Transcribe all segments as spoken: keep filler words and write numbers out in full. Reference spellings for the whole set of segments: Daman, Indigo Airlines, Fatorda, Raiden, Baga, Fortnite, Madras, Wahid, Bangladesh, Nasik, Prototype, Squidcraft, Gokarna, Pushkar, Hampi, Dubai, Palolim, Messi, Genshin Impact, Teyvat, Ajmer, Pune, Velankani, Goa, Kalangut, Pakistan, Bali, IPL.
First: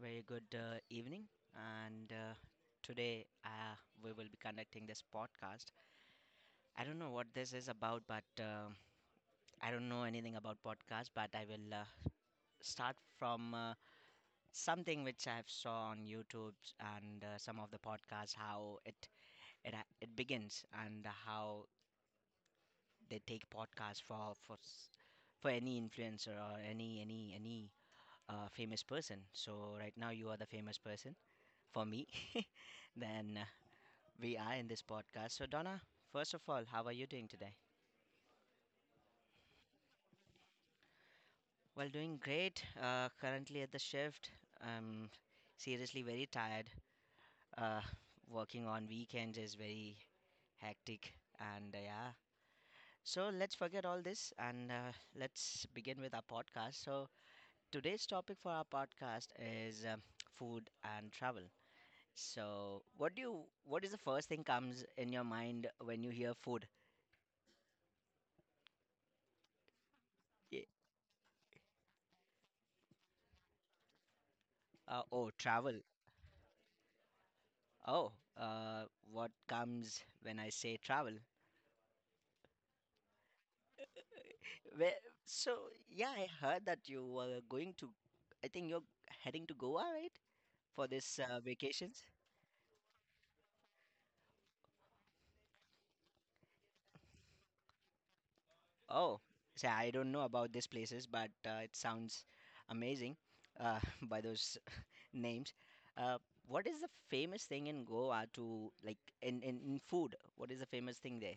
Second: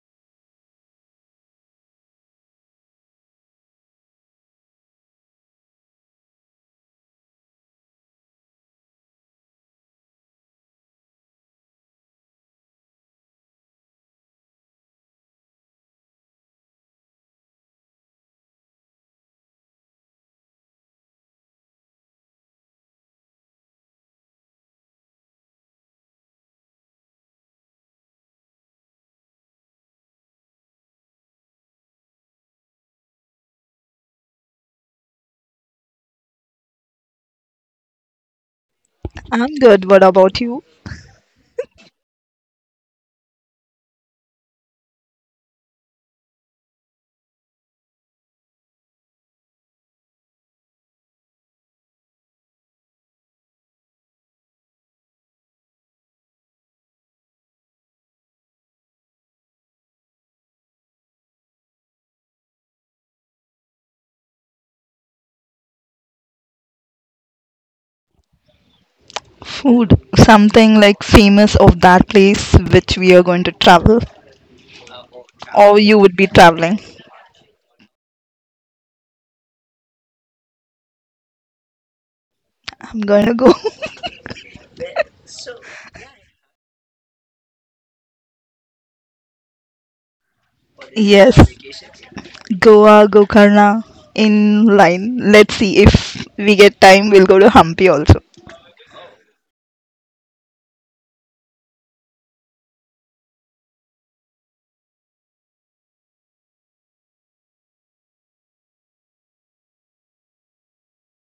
very good uh, evening. And uh, today uh, we will be conducting this podcast. I don't know what this is about, but uh, I don't know anything about podcast, but I will uh, start from uh, something which I've saw on YouTube and uh, some of the podcasts, how it, it, ha- it begins and how they take podcasts for, for, s- for any influencer or any, any, any a famous person. So right now you are the famous person for me. then uh, We are in this podcast. So Donna, first of all, how are you doing today? I'm good. What about you? Well, doing great. Uh, currently at the shift. I'm seriously very tired. Uh, Working on weekends is very hectic, and uh, yeah. So let's forget all this and uh, let's begin with our podcast. So today's topic for our podcast is um food and travel. So, what do you what is the first thing comes in your mind when you hear food? Food, Ye- something like famous of that place which we are going to travel, Uh, oh, travel. or you would be traveling. Oh, uh, what comes when I say travel? I'm going to go. Where, so, yeah, I heard that you were going to, I think you're heading to Goa, right? For this Yes, uh, vacations? Goa, Gokarna in line. Let's see if we get time, we'll go to Hampi also. Oh, so I don't know about these places, but uh, it sounds amazing uh, by those names. Uh, what is the famous thing in Goa to like in, in, in food? What is the famous thing there?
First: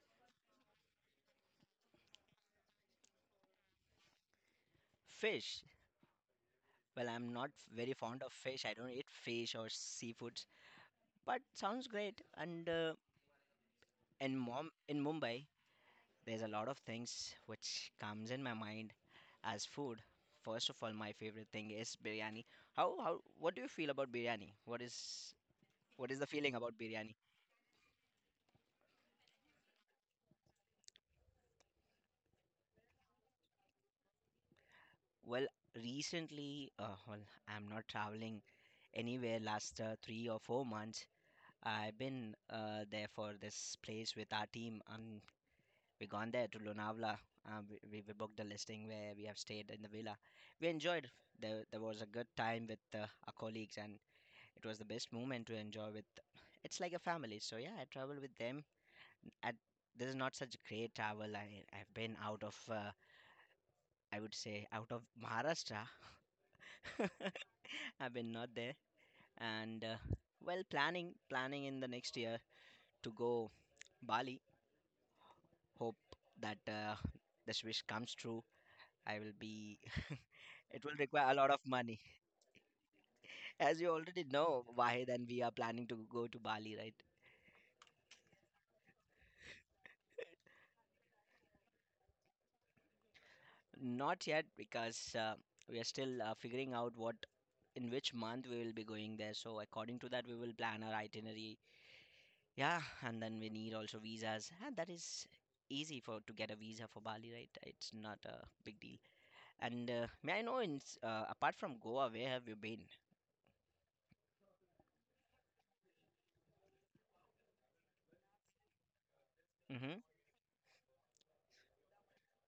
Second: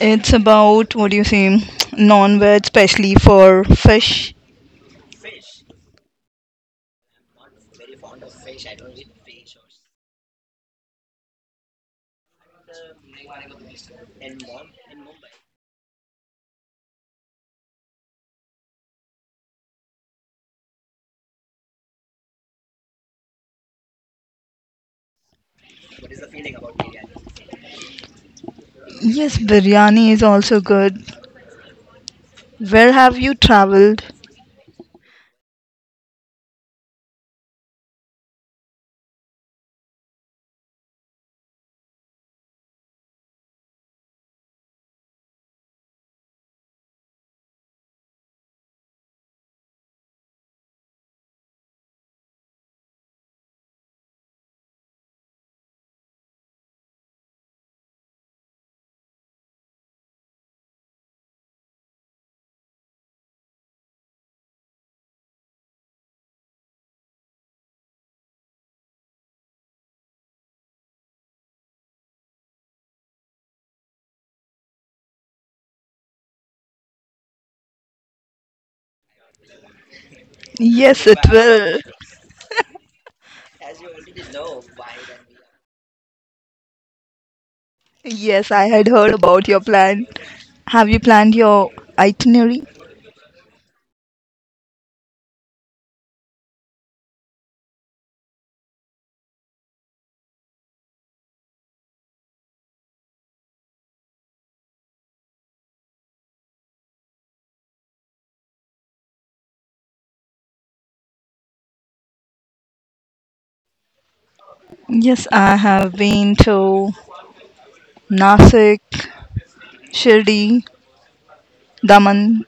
It's about what do you say, non-veg, especially for fish. Fish. Well, I'm not very fond of fish. I don't eat fish or seafoods, but sounds great. And uh, in Mom in Mumbai, there's a lot of things which comes in my mind as food. First of all, my favorite thing is biryani. How how what do you feel about biryani? What is what is the feeling about biryani? Yes, biryani is also good. Where have you traveled? Well, recently, uh, well, I'm not traveling anywhere last uh, three or four months. I've been uh, there for this place with our team, and we gone there to Lonavala. Um, we, we we booked the listing where we have stayed in the villa. We enjoyed. There there was a good time with uh, our colleagues, and it was the best moment to enjoy with. It's like a family. So yeah, I travel with them. At this is not such great travel. I I've been out of uh, I would say out of Maharashtra. I've been not there, and uh, well planning planning in the next year to go Bali. Hope that uh, this wish comes true. I will be It will Yes, it require a lot of will. money. As you already know, Wahid and we are planning to go to Bali, right? Yes, I had heard about your plan. Have you planned your itinerary? Not yet because uh, we are still uh, figuring out what in which month we will be going there. So according to that, we will plan our itinerary. Yeah, and then we need also visas, and that is easy for to get a visa for Bali, right? It's not a big deal. And uh, may I know, in s- uh, apart from Goa, where have you been? Yes, I have been to Nasik, Mm-hmm. Shirdi, Daman.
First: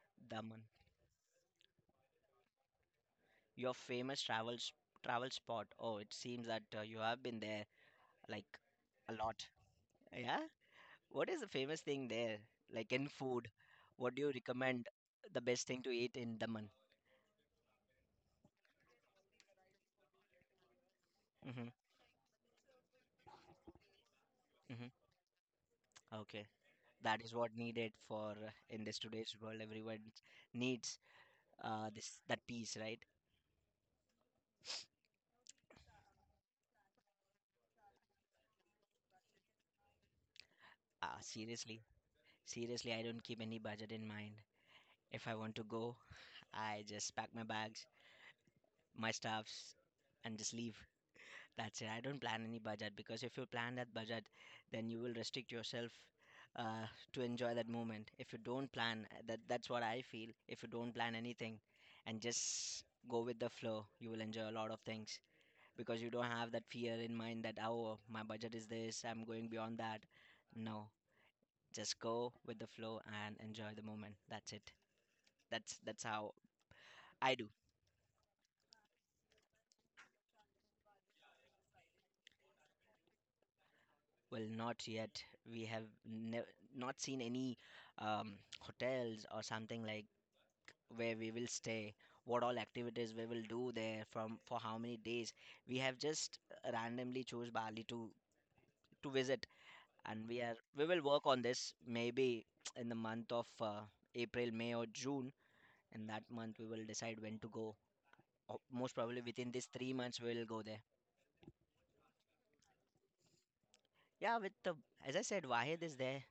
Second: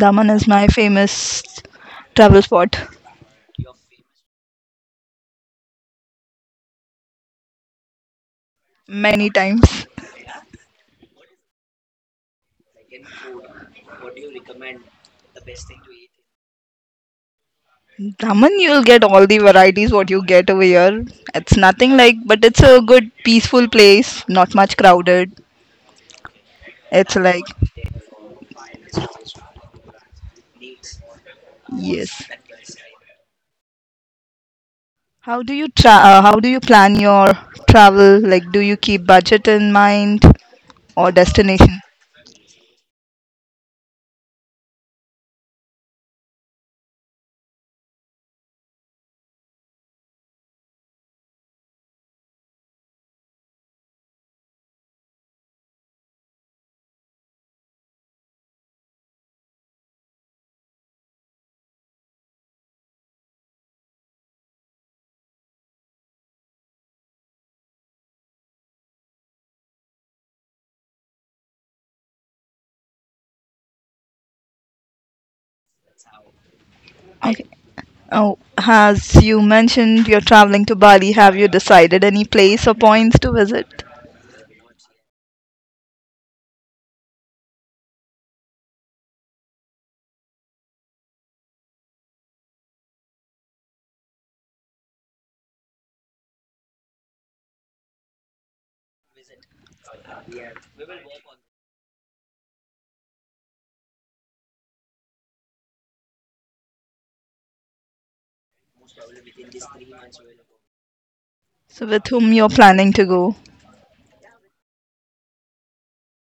Daman is Daman, my famous travel spot your famous travel s- travel spot. Oh, it seems that uh, you have been there like a many lot. times. Yeah. What is the famous thing there? Like in food, what do you recommend the best thing to eat in Daman? Daman, you'll get all the varieties what you get over here. It's Mm-hmm. nothing like, but it's a good, peaceful place. Not much Mm-hmm. crowded. Okay. It's That is like, what needed for uh, in this today's world. Everyone needs uh, this yes. that peace, right? How do you tra- uh, How do you plan your travel? Like, do you keep budget in mind or Ah, seriously, destination? seriously, I don't keep any budget in mind. If I want to go, I just pack my bags, my stuffs, and just leave. That's it. I don't plan any budget because if you plan that budget, then you will restrict yourself uh, to enjoy that moment. If you don't plan, uh, that that's what I feel. If you don't plan anything and just go with the flow, you will enjoy a lot of things because you don't have that fear in mind that oh, my budget is this, I'm going beyond that. No, just go with the flow and enjoy the moment. That's it. That's that's how I Okay. do. Oh, as you mentioned, you're traveling to Bali. Have you decided any place or points to visit? Well, not yet. We have nev- not seen any um, hotels or something like where we will stay, what all activities we will do there from for how many days. We have just randomly chose Bali to to visit, and we are we will work on this maybe in the month of uh, April, May, or June. In that month, we will decide when to go. Or most probably within these three months, we will go there. So, with whom you're planning to go? Yeah, with the as I said, Wahid is there,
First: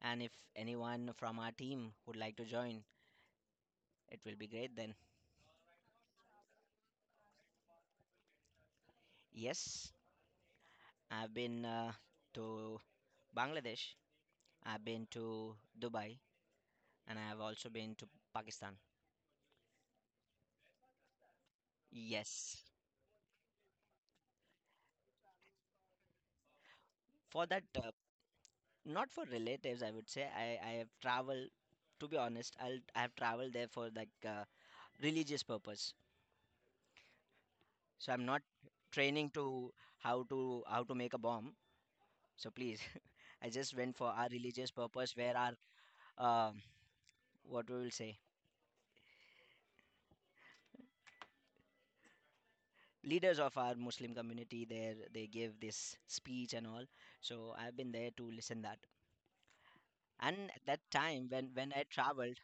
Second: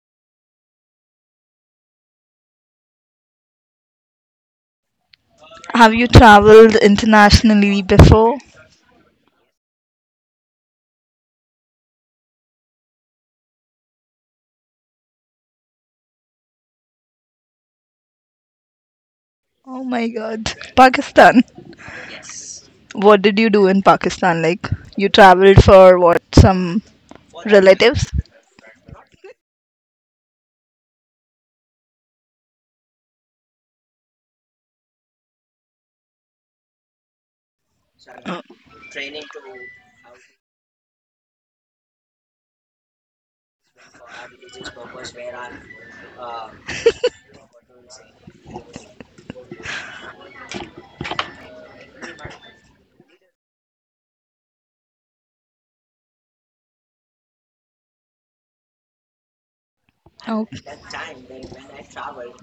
and if anyone from our team would like to join It will be great then. Have you traveled internationally before? Yes, I've been uh, to Bangladesh, I've been to Dubai, and I have also been to Pakistan. Oh my god, Pakistan. Yes, What did you do in Pakistan? Like, you traveled for what? Some for that, uh, relatives? not for relatives, I would say. I, I have traveled, to be honest, I'll, I have traveled there for like uh, religious purpose. So I'm not Oh, training to how to how to make a bomb. So please, I just went for our religious purpose where our um what we will say, leaders of our muslim community there, they give this speech and all. So I've been there to listen that, and oh, at that time when when I traveled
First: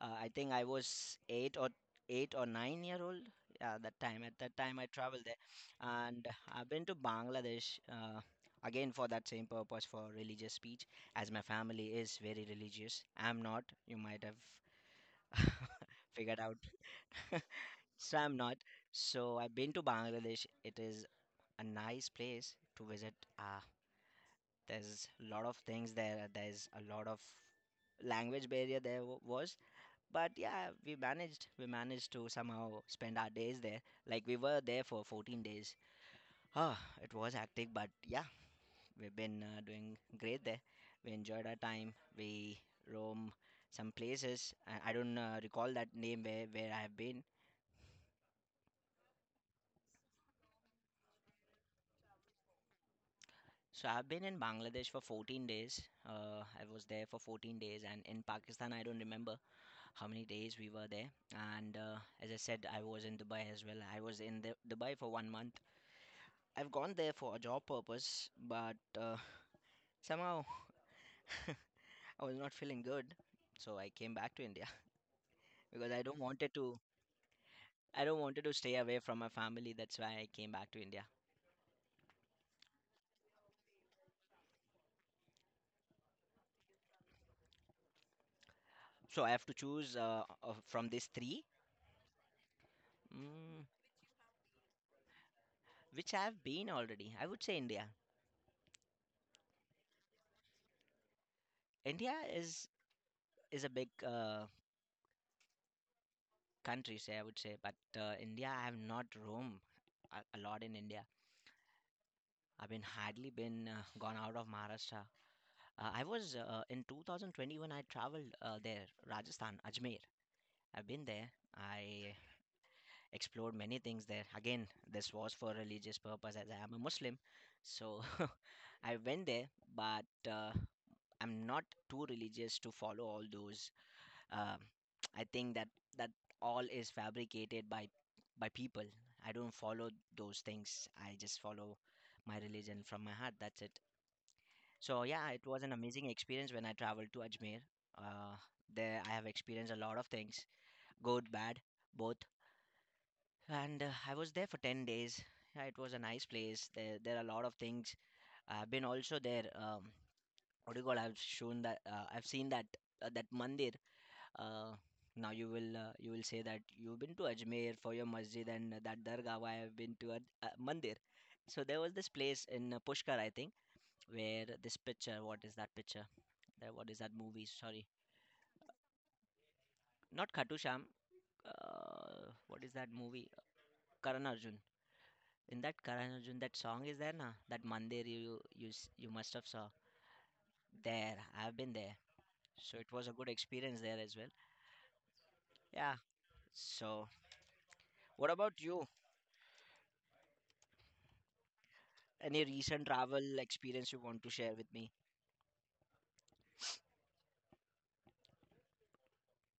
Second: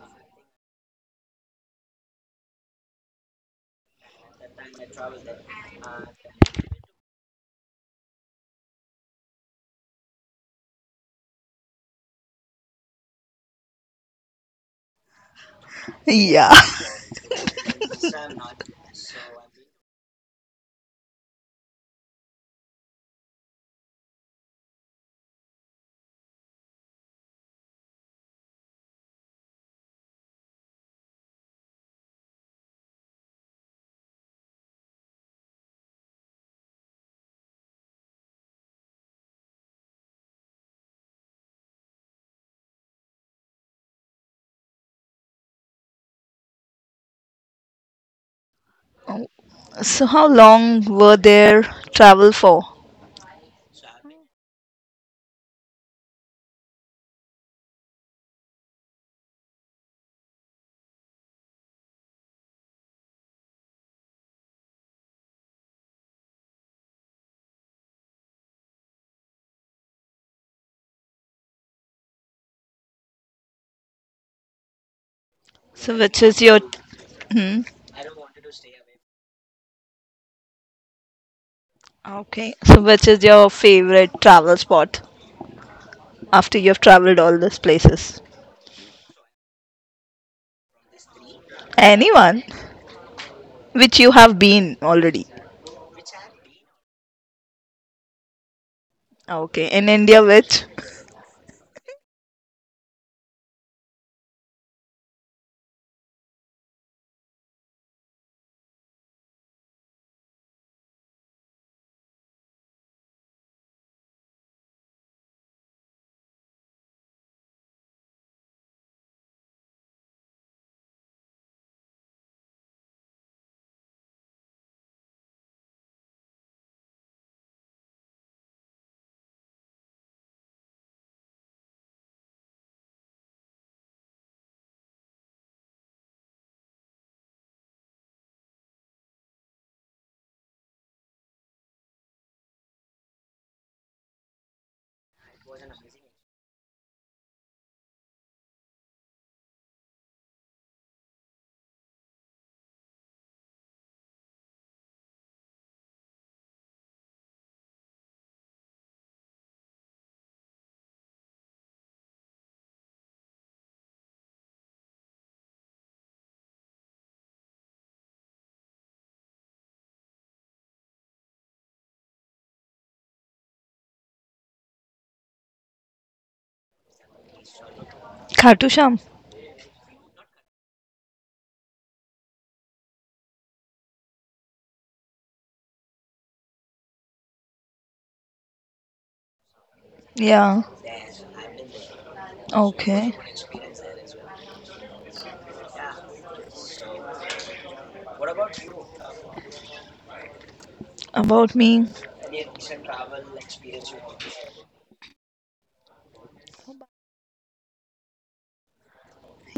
uh, I think I was eight or eight or nine year old. Yeah, that time, at that time I traveled there. And I've been to Bangladesh uh, again for that same purpose for religious speech, as my family is very religious, I'm not, you might have figured yeah. out so I'm not, so I've been to Bangladesh. It is a nice place to visit. Ah, there's a lot of things there. There's a lot of language barrier there w- was, but yeah, we managed. We managed to somehow spend our days there. Like we were there for fourteen days. Ah, it was hectic, but yeah, we've been uh, doing great there. We enjoyed our time. We roam some places. I, I don't uh, recall that name where where I have been. So, how long were their travel for? So I've been in Bangladesh for fourteen days. Uh, I was there for fourteen days, and in Pakistan, I don't remember how many days we were there. And uh, as I said, I was in Dubai as well. I was in the, Dubai for one month. I've gone there for a job purpose, but uh, somehow I was not feeling good. So I came back to India because So, I don't which is wanted your. to. Hmm? I don't wanted to stay away from my family. That's why I came back to India. Okay. So, which is your favorite travel spot after you have traveled all these places? So I have to choose uh, of- from these three, Anyone mm, which you have been already. which I've been already. I would say India. Okay, in India, which? India is is a big uh, country, say I would say, but uh, India I have not roamed a, a lot in India. I've been hardly been uh, gone out of Maharashtra. Uh, I was uh, in twenty twenty-one. I traveled uh, there, Rajasthan, Ajmer. I've been there. I explored many things there. Again, this was for religious purpose as I am a Muslim. So I went there, but uh, I'm not too religious to follow all those. Uh, I think that that all is fabricated by by people. I don't follow those things. I just follow my religion from my heart. That's it. So yeah, it was an amazing experience when I traveled to Ajmer. Uh, there I have experienced a lot of things, good, bad, both. And uh, I was there for ten days. Yeah, it was a nice place. There, there are a lot of things. I've been also there. Um, what do you call? I've shown that. Uh, I've seen that uh, that mandir. Uh, now you will uh, you will say that you've been to Ajmer for your masjid and that dargah. Why I've been to a, a mandir. So there was this place in uh, Pushkar, I think, where this picture. What is that picture? That what is that movie? Sorry, Khatusham. not Khatusham. Uh, what is that movie? Karan Arjun. In that Karan Arjun, that song is there, na? That Mandir you you s- you must have saw. Yeah. There, I've been there, so it was a Okay. good experience there as well. Yeah. So, what about you? About me. Any recent travel experience you want to share with me?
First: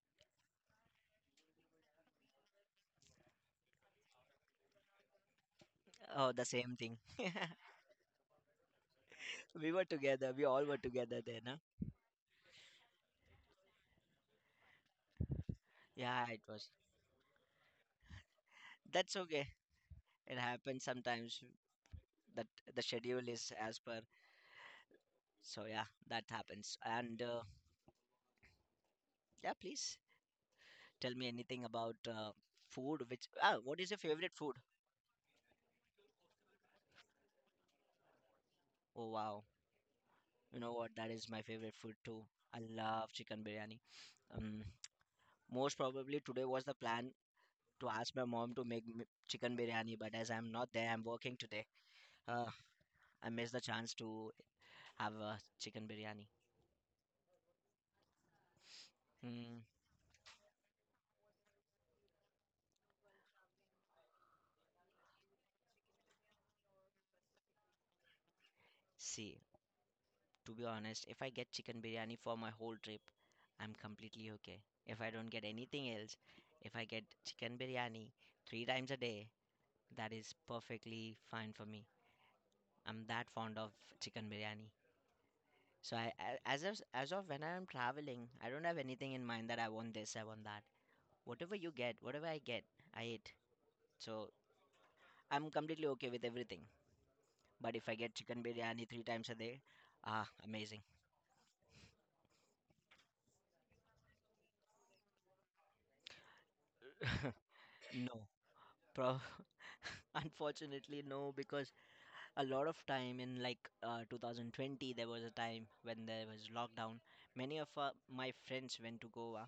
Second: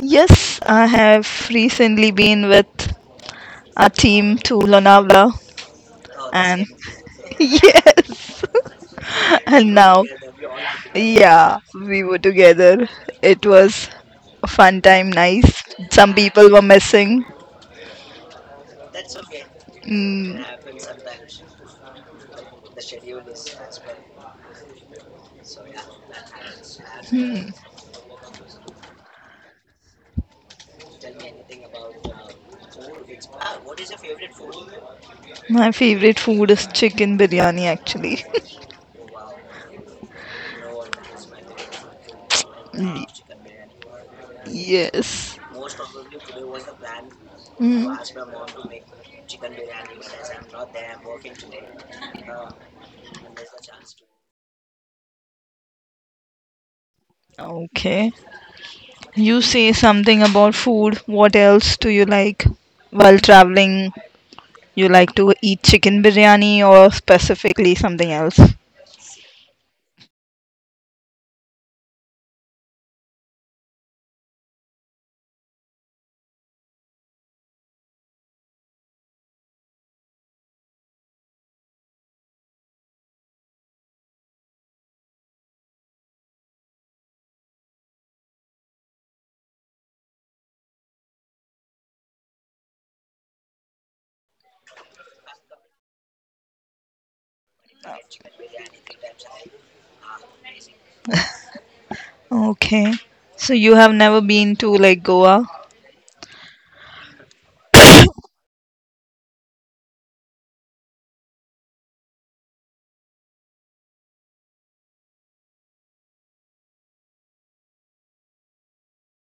Yes, I have recently been with a team to Lonavala Oh, the and same thing. yes. We And were now together. We all were together there, na? yeah, we were together. It was a fun time, nice. Some Yeah, it people were was. missing. That's okay. It Mm. happens sometimes that the schedule is as per. So yeah, that happens. And uh, Hmm. yeah, please tell me anything about uh, food. Which ah, what is your favorite food? My favorite food is chicken biryani actually. Oh wow, you know what? That is my favorite food too. I love chicken biryani. Um, Yes. most probably today was the plan to Hmm. ask my mom to make me chicken biryani, but as I'm not there, I'm working today. Uh, I missed the chance to have a chicken biryani. Okay. You Hmm. say something about food. What else do you like while traveling? You like to eat chicken biryani or specifically something else? See, to be honest, if I get chicken biryani for my whole trip, I'm completely okay. If I don't get anything else, if I get chicken biryani three times a day, that is perfectly fine for me. I'm that fond of chicken biryani. So I, a- as of, as of when I'm traveling, I don't have anything in mind that I want this, I want that. Whatever you get, whatever I get, I eat. So I'm completely okay with everything. But if I get chicken biryani three times a day, ah, amazing. Okay. So you have never been to like Goa? No, pro unfortunately no, because a lot of time in like uh, two thousand twenty, there was a time when there was lockdown. Many of uh, my friends went to goa,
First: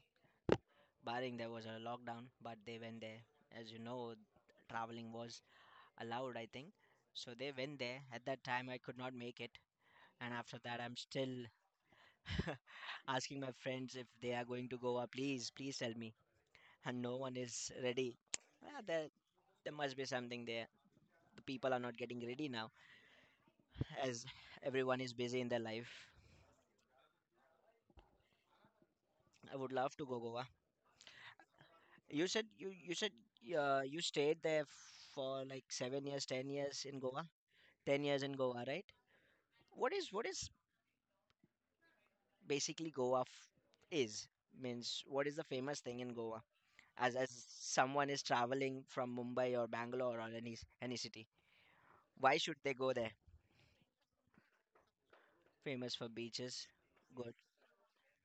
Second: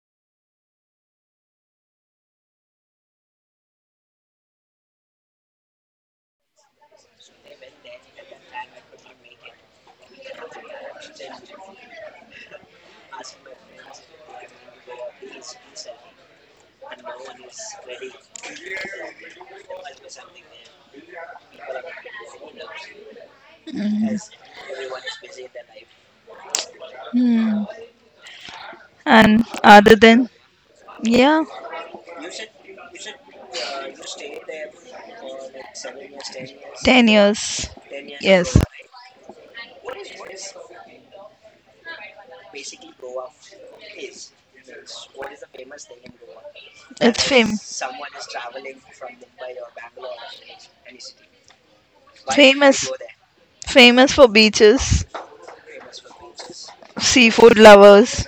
barring there was a lockdown, but they went there. As you know, traveling was allowed, I think. So they went there. At that time, I could not make it, and after that, I'm still asking my friends, if they are going to goa, please please tell me, and no one is ready. Ah, there, there must be something there, the people are not getting ready now, as everyone is busy in their life. Hmm. And I would love other to go than Goa. yeah. You said you you said uh, you stayed there for like seven years, ten years in 10 Goa. years. Ten years in Yes. Goa, right? What is what is basically Goa f- is means what is the famous thing in Goa? As It's as fame. someone is traveling from Mumbai or Bangalore or any s- any city, why should they Famous. go there? Famous for beaches, Famous for beaches, good seafood lovers. Yes.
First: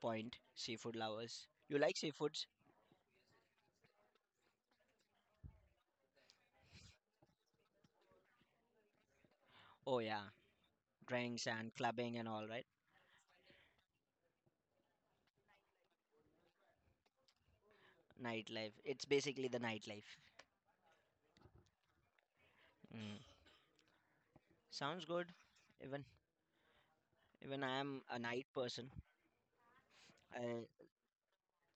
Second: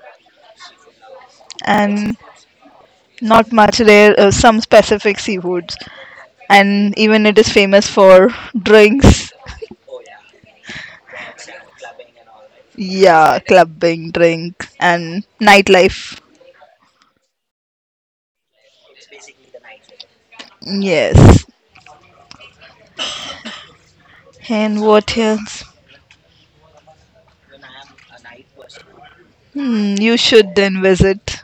point, seafood lovers. You like And seafoods? not much rare, uh, some specific seafoods. And even it is famous for drinks. Oh yeah, drinks and clubbing and all, right? Yeah, clubbing, drink, and nightlife. Nightlife. It's basically the nightlife. Yes. Mm. Sounds good. And what Even else? Even I am a night person. Hmm, you I, should then visit.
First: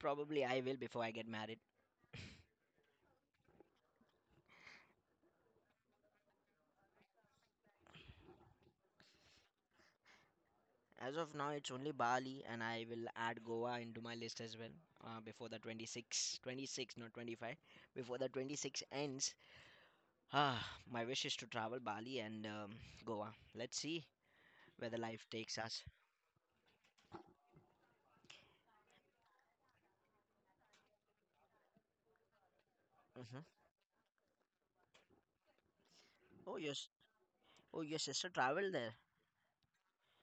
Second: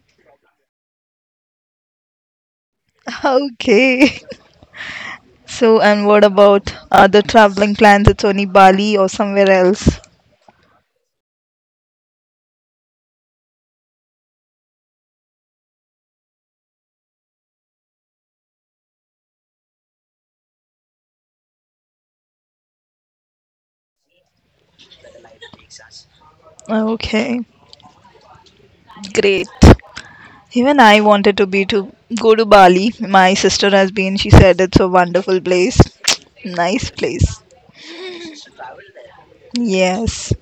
Probably I will before I get married. Okay. So, and what about other traveling plans? It's only Bali or somewhere else? As of now, it's only Bali, and I will add Goa into my list as well. Uh, before the twenty six, twenty six, not twenty five. Before the twenty six ends, ah, my wish is to travel Bali and um, Goa. Let's see where the life takes us. Okay, great. Even I wanted to be to go to Bali. My Hmm. sister has been. She said it's a wonderful place. Oh Nice yes. place. Oh, your sister traveled there. Yes.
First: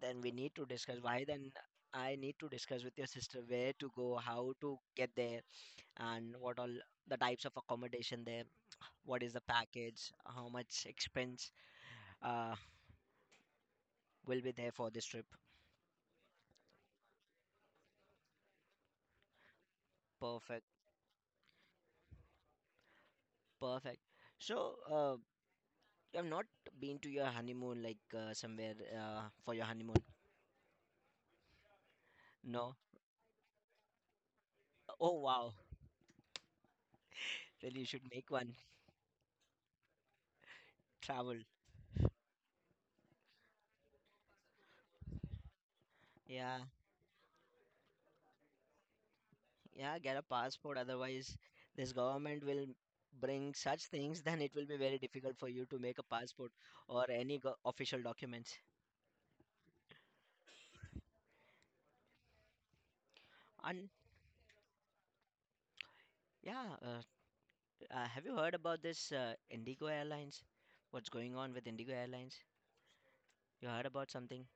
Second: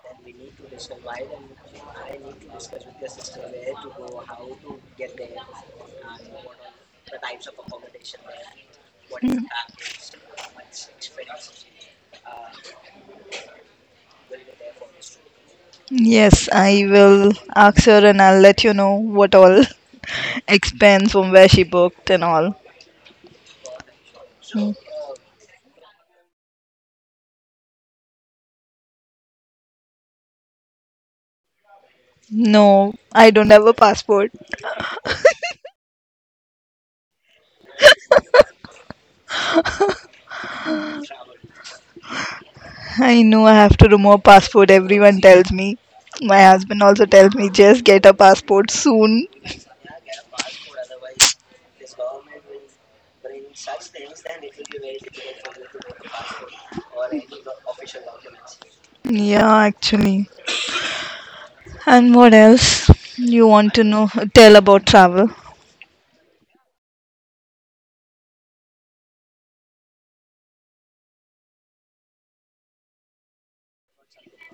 Then we need to discuss why. Then I need to discuss with your sister where to go, how to get there, and what all the types of accommodation there, what is the package, how much expense uh, will be there for this trip. Yes, I will ask her and I'll let you know what all Perfect, expense from where she booked and all. perfect. So, uh, you have not been to your honeymoon, like uh, somewhere uh, for your honeymoon? No? No, I don't have a passport. Oh, wow. Then you should make one. Travel. I know I have to remove passport. Everyone tells me. My Yeah, husband also tells me just get a passport soon. yeah, get a passport. Otherwise, this government will bring such things, then it will be very difficult for you to make a passport or any go- official documents. Yeah, actually. And what else you want to And know? Tell about travel. yeah, uh, Uh, have you heard about this uh, Indigo Airlines? What's going on with Indigo Airlines? You heard about something?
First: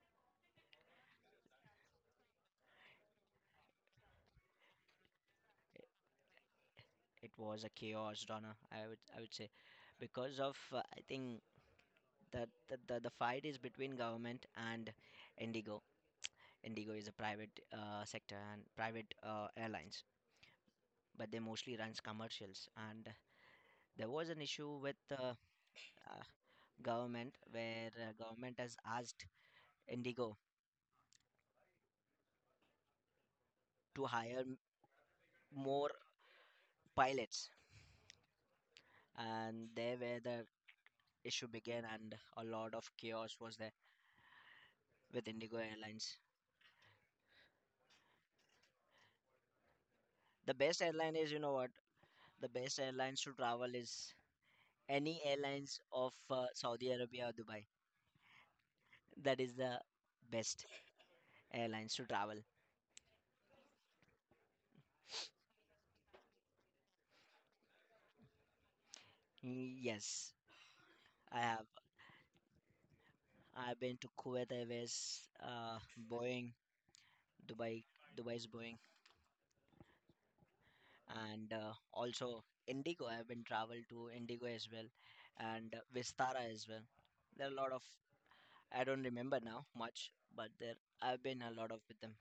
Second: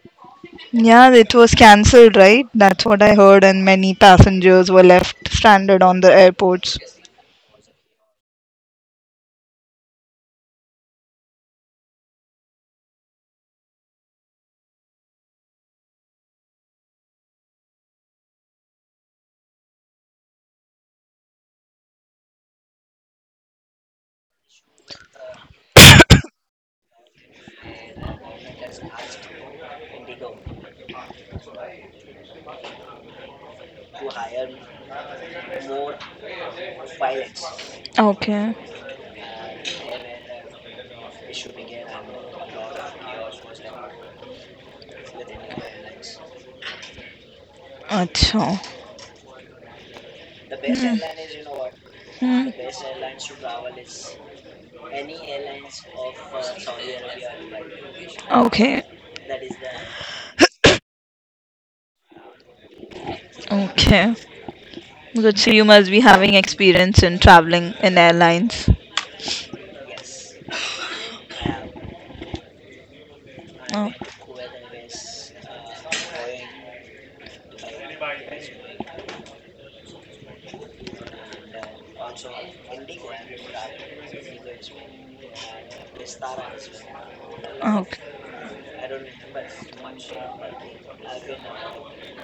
Yeah, it was cancelled, right? That's what I heard, and many passengers were left stranded on the airports. It was a chaos, Donna. I would I would say, because of uh, I think the, the the the fight is between government and Indigo. Indigo is a private uh, sector and private uh, airlines, but they mostly runs commercials. And there was an issue with uh, uh, government, where uh, government has asked Indigo to hire m- more pilots, Okay. and they were the issue began, and a lot of chaos was there with Indigo Airlines. Achha. The best airline is, you know what, Hmm. the best airlines to travel is any airlines of uh, Saudi Arabia or Dubai. Okay. That is the best airlines to travel. Okay. Good. So you must be having experience in traveling in airlines. Mm, yes, I have. I've Oh. been to Kuwait Airways, uh, Boeing, Dubai, Dubai's Boeing, and uh, also Indigo. I've been traveled to Indigo as well, and uh, Vistara as well. There are a lot of. Okay. I don't remember now much, but there I've been a lot of with them.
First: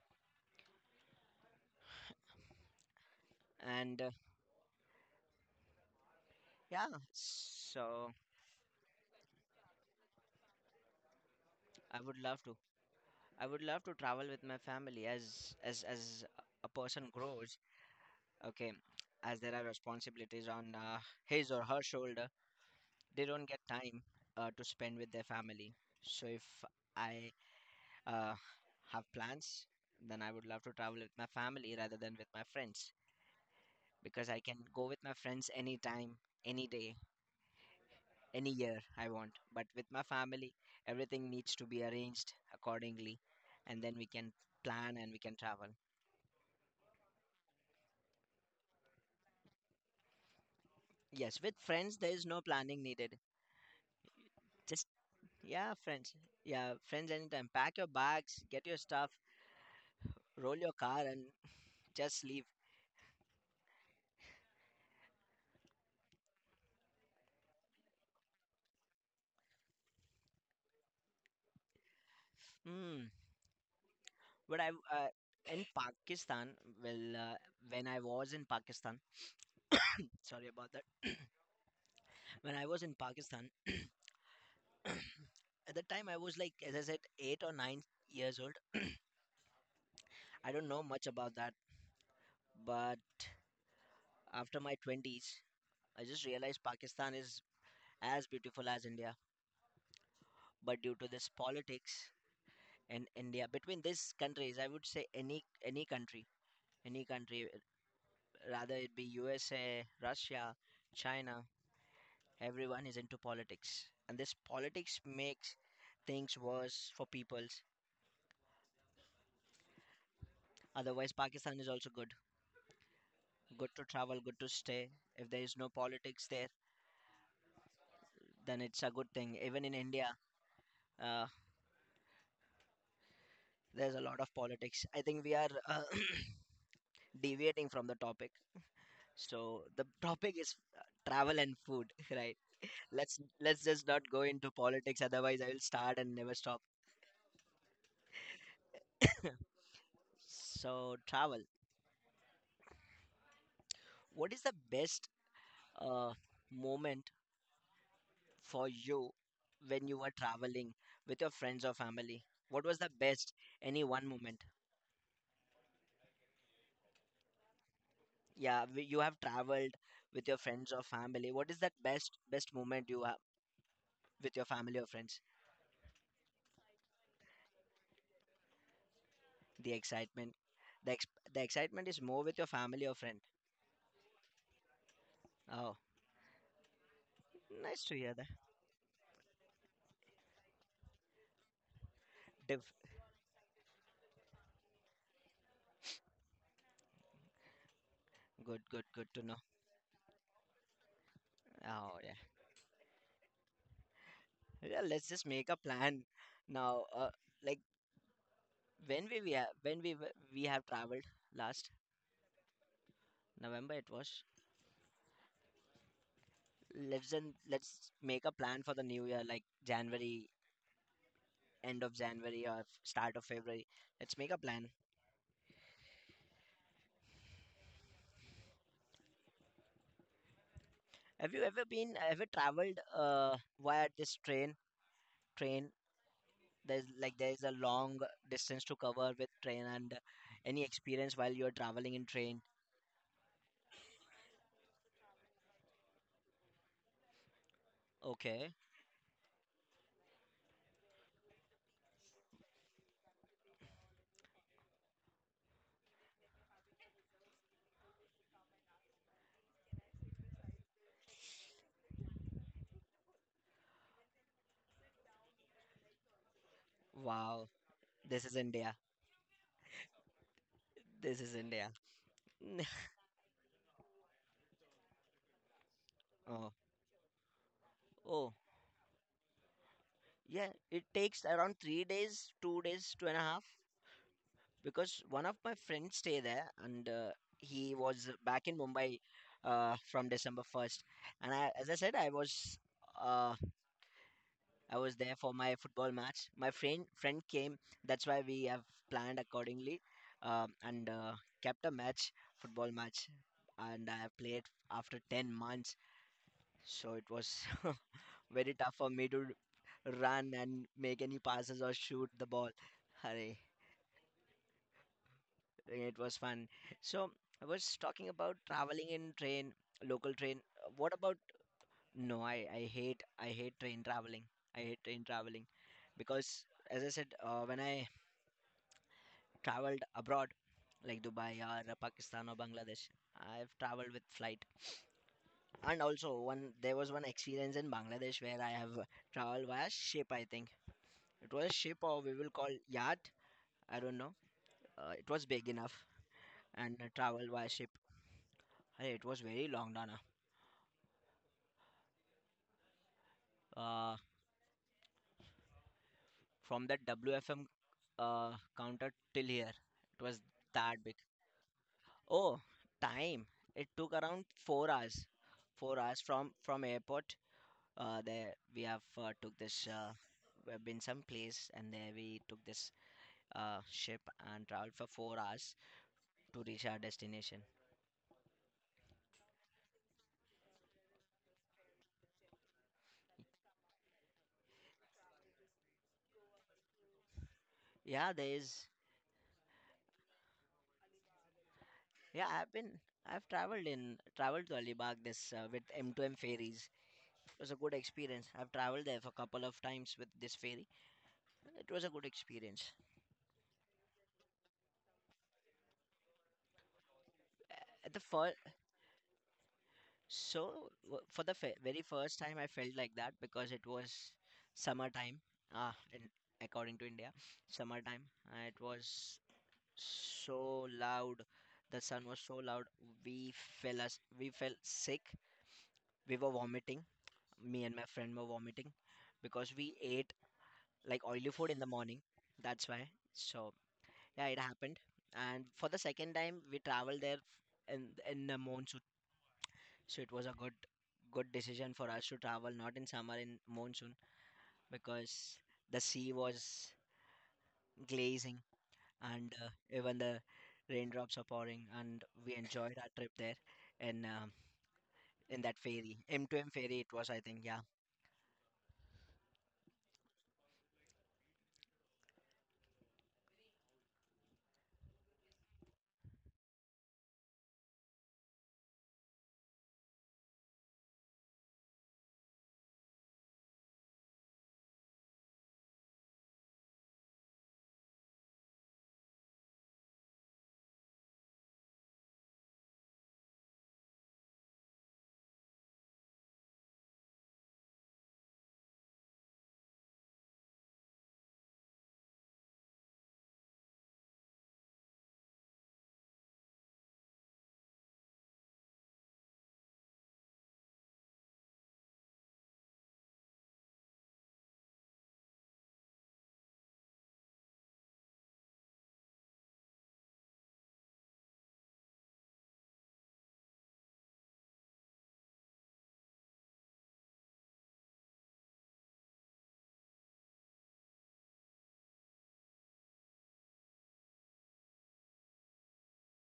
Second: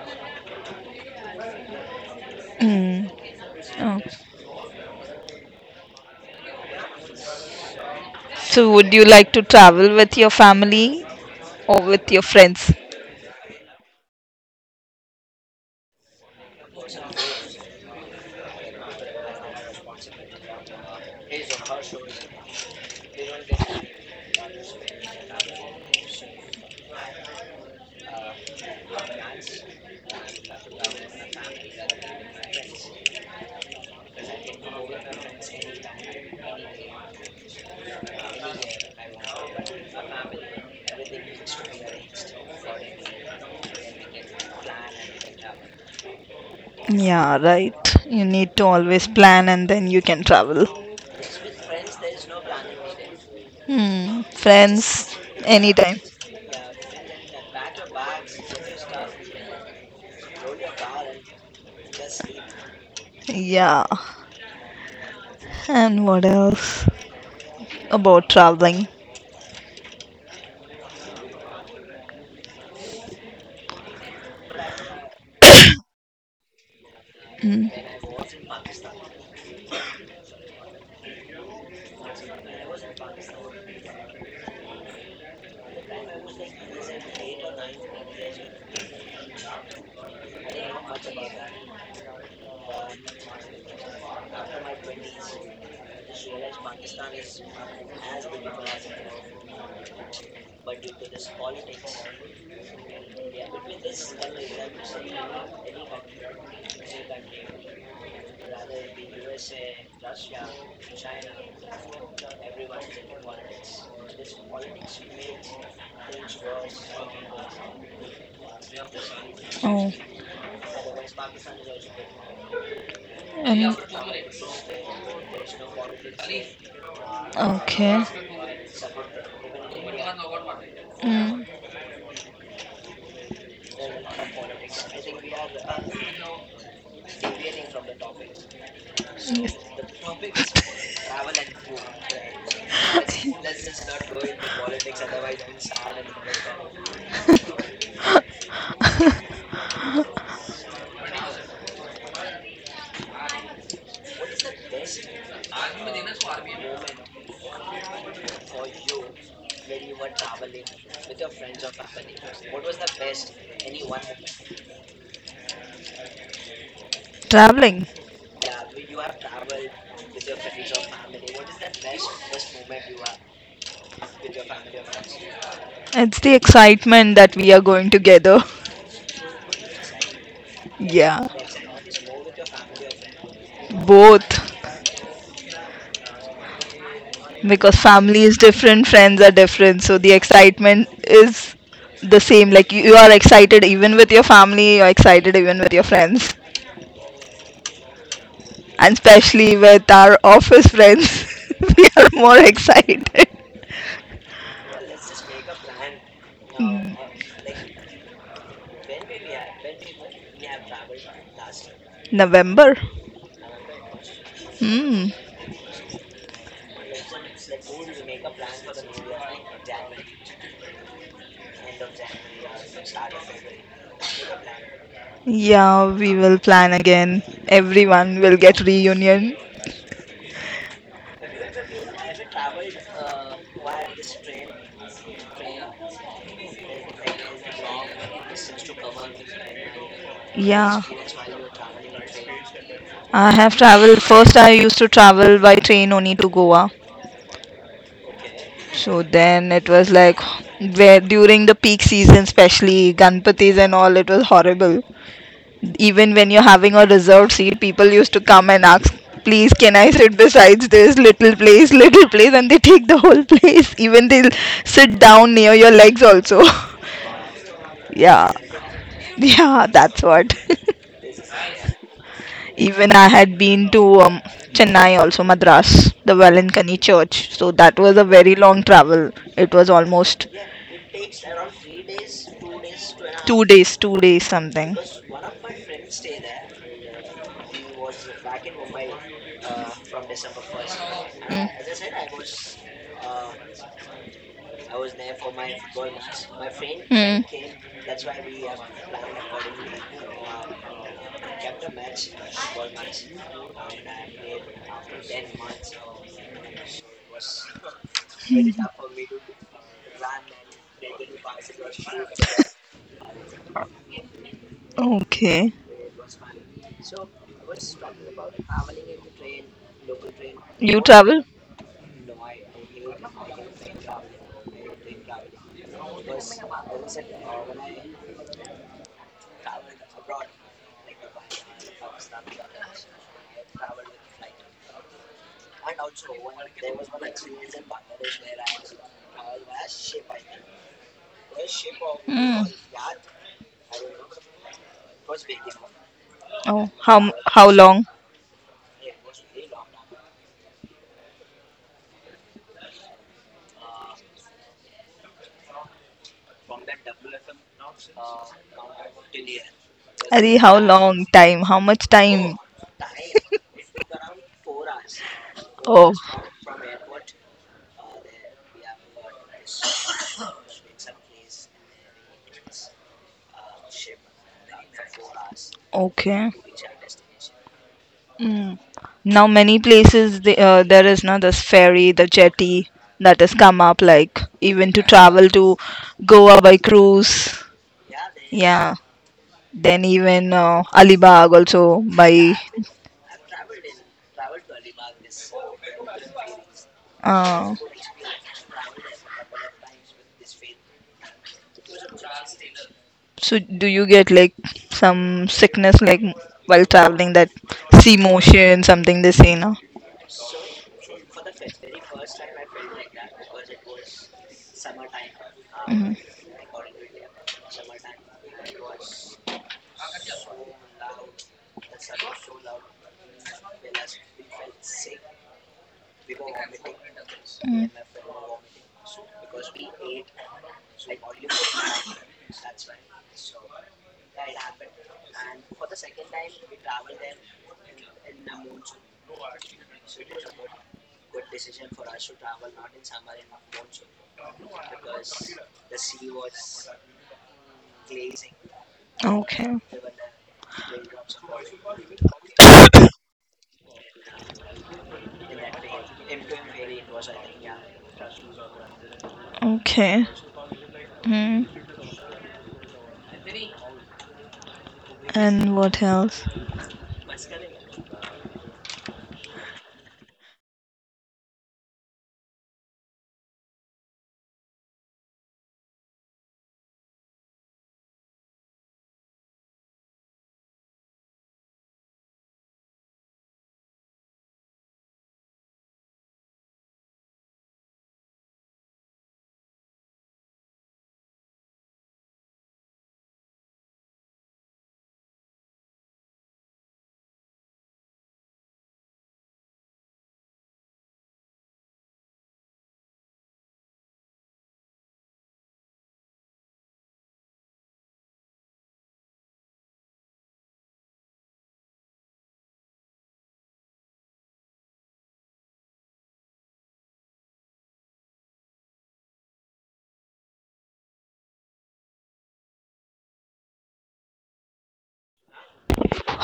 Mm. Oh. And uh, yeah, so So, would you like to travel with your family or I with would your love to. friends? I would love to travel with my family as as as a person grows. Okay, as there are responsibilities on uh, his or her shoulder, they don't get time uh, to spend with their family. So if I uh, have plans, then I would love to travel with my family rather than with my friends, because I can go with my friends anytime, any day, any year I want. But with my family, everything needs to be arranged accordingly, and then we can plan and we can travel. Yeah, right. You need to always plan and then you can travel. Yes, with friends, there is no planning needed. Hmm. Just, Friends, yeah, anytime. friends. Yeah, friends anytime. Pack your bags, get your stuff, roll your car, and just leave. Yeah. And what else about traveling? Hmm. But I, uh, in Pakistan, well, uh, Hmm. when I was in Pakistan, sorry about that. When I was in Pakistan, at that time I was like, as I said, eight or nine years old. I don't know much about that, but after my twenties, I just realized Pakistan is as beautiful as India, but due to this politics and India between these countries, I would say any any country, any country, rather it be U S A, Russia, China, everyone is into politics, and this politics makes things worse for peoples. Oh. Otherwise, Pakistan is also good. And Good to travel, good to stay. If there is no politics there, okay. then it's a good thing. Even in India, uh, Hmm. there's a lot of politics. I think we are uh, deviating from the topic. So Yes. the topic is uh, travel and food, right? Let's let's just not go into politics, otherwise I will start and never stop. So travel. What is the best uh, moment for you when you were traveling with your friends or family? What was the best any one moment? Traveling. Yeah, w- you have traveled with your friends or family. What is that best best moment you have with your family or friends? It's the excitement that we are going together. The excitement. The, ex- Yeah, the excitement is more with your family or friends. both. Oh, Because nice to hear family that. is different, friends are different. So the excitement is the same. Div, Like you, you are excited even with your family, you're excited even with your friends. good, good, And good to know. especially with our office friends, we Oh are yeah, more excited. yeah. Let's just make a plan now. Uh, like when we, we have, when we w- we have traveled last November. November, it was. Hmm. Let's then let's make a plan for the new year, like January, end of January or start of February. Let's make a plan. Yeah, we will plan again. Everyone will get reunion. Have you ever been ever traveled uh via this train? Train. There's like there's a long distance to cover with train, and any Yeah, experience while you're traveling in train? I have traveled. First, I used to travel by train only to Goa. Okay. So then it was like where during the peak season, especially Ganpatis and all, it was horrible. Even when you're having a reserved seat, people used to come and ask, please, can I sit besides this little place, little place? And they take the whole place. Even they'll sit down near your legs also. Wow, this Yeah. is India. Yeah, that's what. This is India. Even I had been to um, Chennai also, Madras, the Oh, Velankani church. So that was a oh, very long travel. It was almost yeah. It takes around three days, two days, two and a half. Two days, days. two days something. Because one of my friends stay there, and uh, he was back in Mumbai uh, from December first. And Mm. I, as I said, I was uh, I was there for my football match. My friend friend came. That's why we have planned accordingly, um, and uh, kept a match, football match, and I played after ten months. So it was. Very tough for me to run and make any passes or shoot the ball. Hurry, Okay. it was fun. So I was talking Wrong? about traveling in train, local train. You What about travel? no? I I hate I hate train traveling. I hate train traveling, because as I said, uh, when I traveled abroad, like Dubai or Pakistan or Bangladesh, I've traveled with flight. And also one there was one experience in Bangladesh where I have traveled via ship. I think it was a ship, or we will Hmm. call yacht, I don't know. Uh, it was big enough Oh, and uh, how traveled by how ship. long? Hey, it was very long, Dana. Uh, from that W F M uh, counter till here, it was Arey how that big. long time? How much time? Oh, time. It took around four hours. Four Oh, hours from from airport. Uh, there we have uh, took this. Uh, we've been some place, and there we took this uh, ship and traveled for four hours okay. to reach our destination. Mm. Now many places the, uh, there is now this ferry, the jetty that has come up. Like even to travel to Goa by cruise. Yeah, there is. Yeah. Then even uh, Alibag also Yeah, by. I've been I've traveled in traveled to Alibag this uh, with M two M ferries. It was a Uh, good experience. I've traveled there for a couple of times with this ferry. It was a good experience. So do you get like some sickness like while traveling that At sea the first, motion something they say now? so w- for the fe- very first time, I felt like that, because it was summertime. Ah, in, According to India, summertime. Uh, it was so loud. The sun was so loud. We fell as we felt sick. We were vomiting. Me Mm. and my friend were vomiting because we ate like oily food in the morning. That's why. So yeah, it happened. And for the second time, we traveled there in in the monsoon. So it was a good good decision for us to travel not in summer, in monsoon, because the sea was glazing and uh, Okay. even the raindrops are pouring, and we enjoyed our trip there in um in that ferry, m two m ferry, it was, I think, yeah. Okay. Mm. And what else?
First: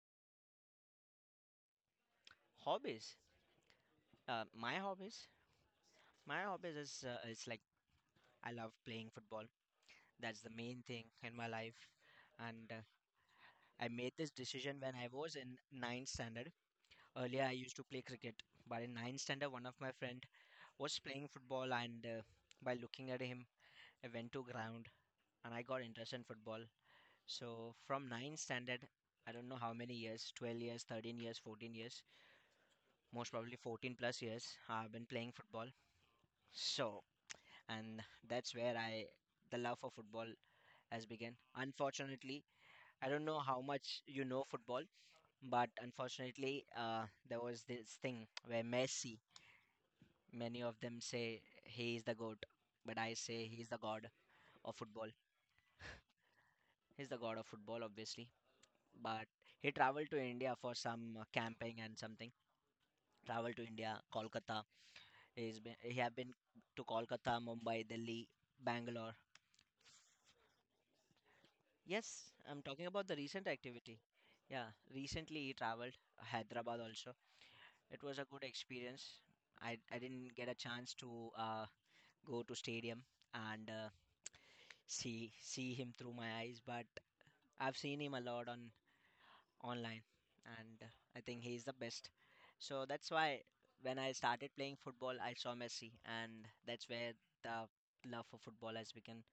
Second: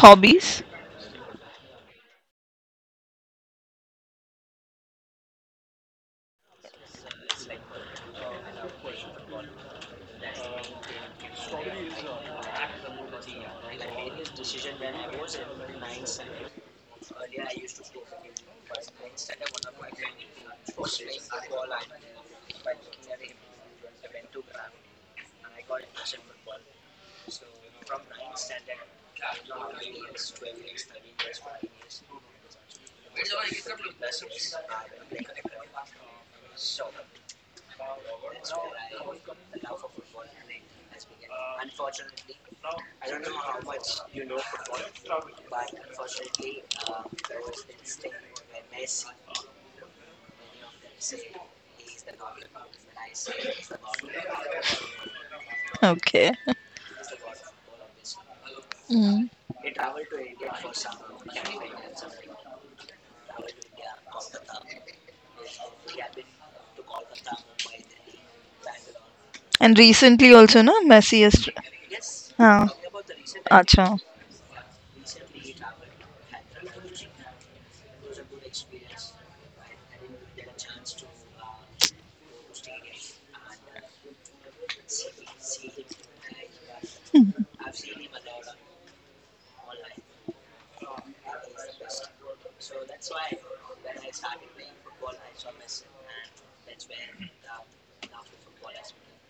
Hobbies? Hobbies. uh, my hobbies my hobbies is uh, it's like, I love playing football. That's the main thing in my life. And uh, I made this decision when I was in ninth standard. Earlier, I used to play cricket, but in ninth standard, one of my friend was playing football, and uh, by looking at him, I went to ground and I got interested in football. So from ninth standard, I don't know how many years, twelve years, thirteen years, fourteen years, most probably fourteen plus years, I've been playing football. So, and That's where I, the love for football has begun. Unfortunately, I don't know how much you know football, but unfortunately, uh, there was this thing where Messi, many of them say he is the GOAT, but I say he's the god of football. Okay. He's the god of football, obviously. But Mm. he traveled to India for some uh, camping and something. Traveled to India, Kolkata. He's been, he have been to Kolkata, Mumbai, Delhi, Bangalore. And recently also, no? Messi is. Yes, I'm Ah. talking Oh, about the recent acha. activity. Yeah, recently he traveled Hyderabad also. It was a good experience. I, I didn't get a chance to uh, go to stadium and uh, see see him through my eyes, but I've seen him a lot on online, and uh, I think he's the best. So that's why when I started playing football, I saw Messi, and that's where the love for football has begun.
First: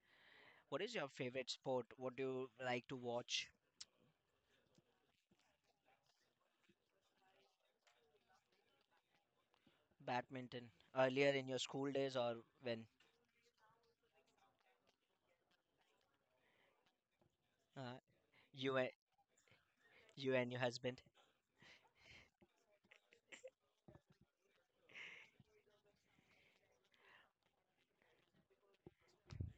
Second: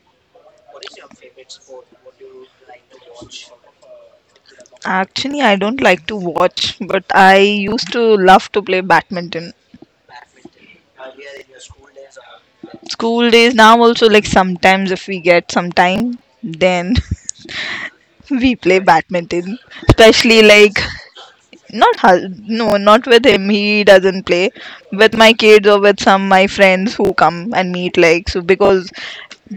What is your favorite sport? What do you like to watch? Actually, I don't like to watch, but I used to love to play badminton. Badminton earlier in your school days, or when School days now also like sometimes if we get some time, then uh, we you play were, badminton. you Especially and your like husband? Not hus- no, not with him. He doesn't play with my kids or with some my friends who come and meet. Like so, because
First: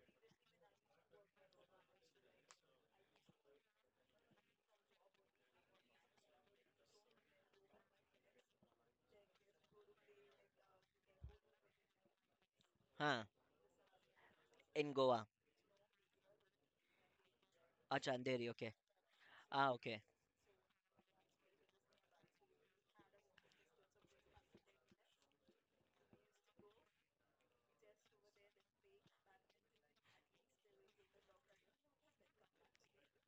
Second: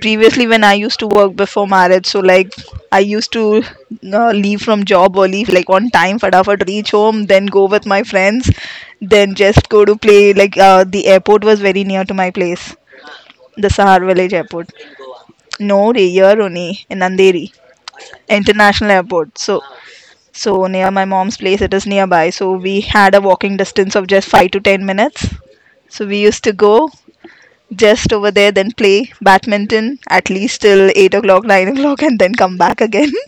previously when I used to work before marriage, so like I used to uh, leave from job early, like on time, fadafad reach home, then go with my friends, then just go to play. Like uh, the airport was very near to my place, Huh? the Sahar village airport. In Goa. No, re- here only in Andheri Acha, Andheri, okay. international airport. So Ah, okay. so near my mom's place, it is nearby. So we had a walking distance of just five to ten minutes. So we used to go just over there, then play badminton at least till eight o'clock, nine o'clock, and then come back again.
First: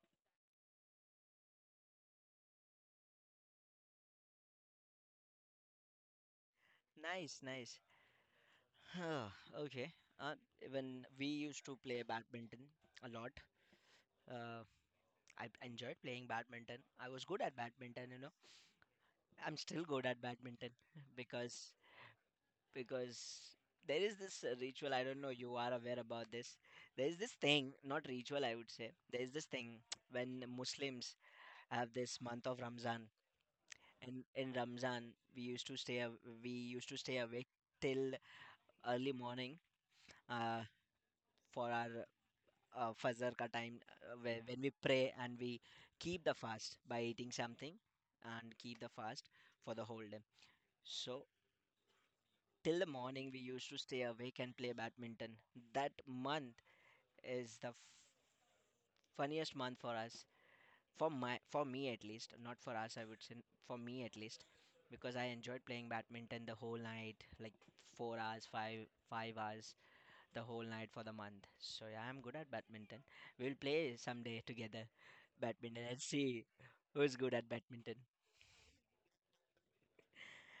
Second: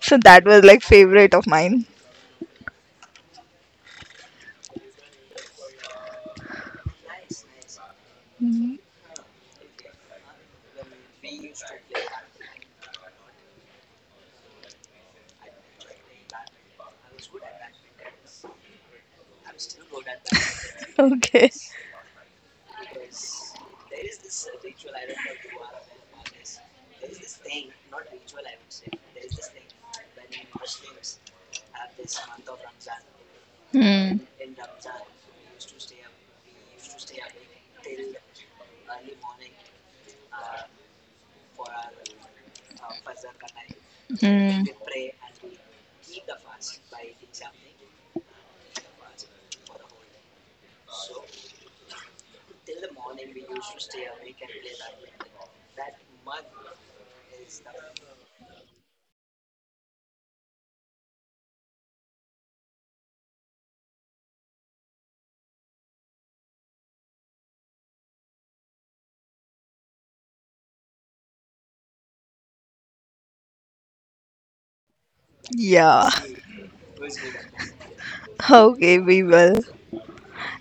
So that was like favorite of mine. Nice, nice. Mm, Huh, okay. Uh, when we used to play badminton a lot, uh, I enjoyed playing badminton. I was good at badminton, you know. I'm still good at badminton okay. because because there is this uh, ritual. I don't know you are aware about this. There is this thing, not ritual, I would say. There is this thing when Muslims have this month of Ramzan, Hmm. and in Ramzan we used to stay aw- we used to stay awake till early morning uh, for our uh, Fazarka time, uh, where, when Hmm. we pray and we keep the fast by eating something and keep the fast for the whole day. So till the morning we used to stay awake and play badminton. That month is the f- funniest month for us. For my for me at least, not for us I would say, for me at least, because I enjoyed playing badminton the whole night, like four hours, five five hours, the whole night for the month. So yeah, I'm good at badminton. We'll play someday together badminton and Yeah. see who's good at badminton. Okay, we will.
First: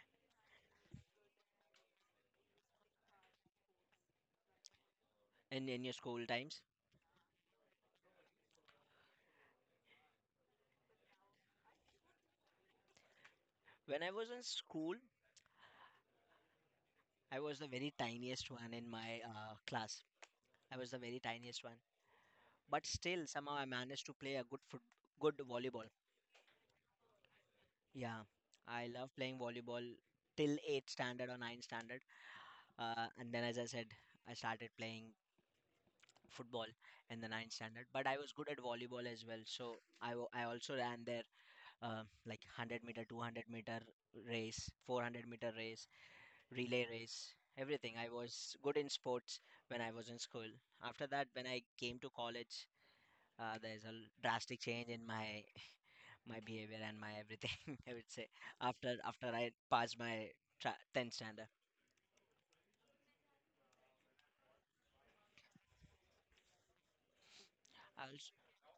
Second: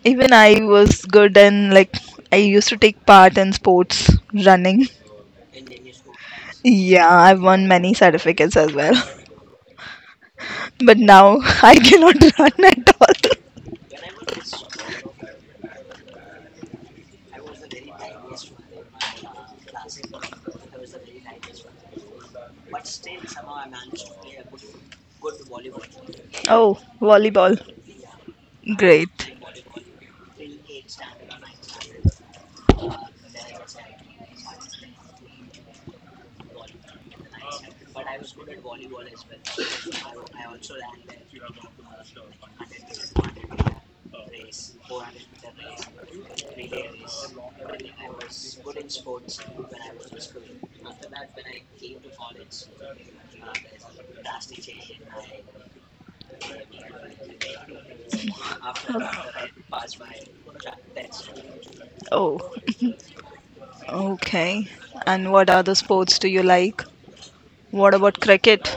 Even I was good and like I used to take part in sports running. And in your school times, Yeah, I've won many certificates as well. But now I cannot run at all. when I was in school, I was the very tiniest one in my uh, class. I was the very tiniest one, but still somehow I managed to play a good foot, good volleyball. Oh, volleyball. Yeah, I love Great. playing volleyball till eighth standard or ninth standard. Uh, and then, as I said, I started playing football in the ninth standard, but I was good at volleyball as well. So I, wa- I also ran there uh, like hundred meter, two hundred meter race, four hundred meter race, relay race, everything. I was good in sports when I was in school. After that, when I came to college, uh, there's a l- drastic change in my my behavior and my everything. I would say after after I passed my tra- tenth standard, Oh, okay. And what other sports do you like? What I about also, cricket?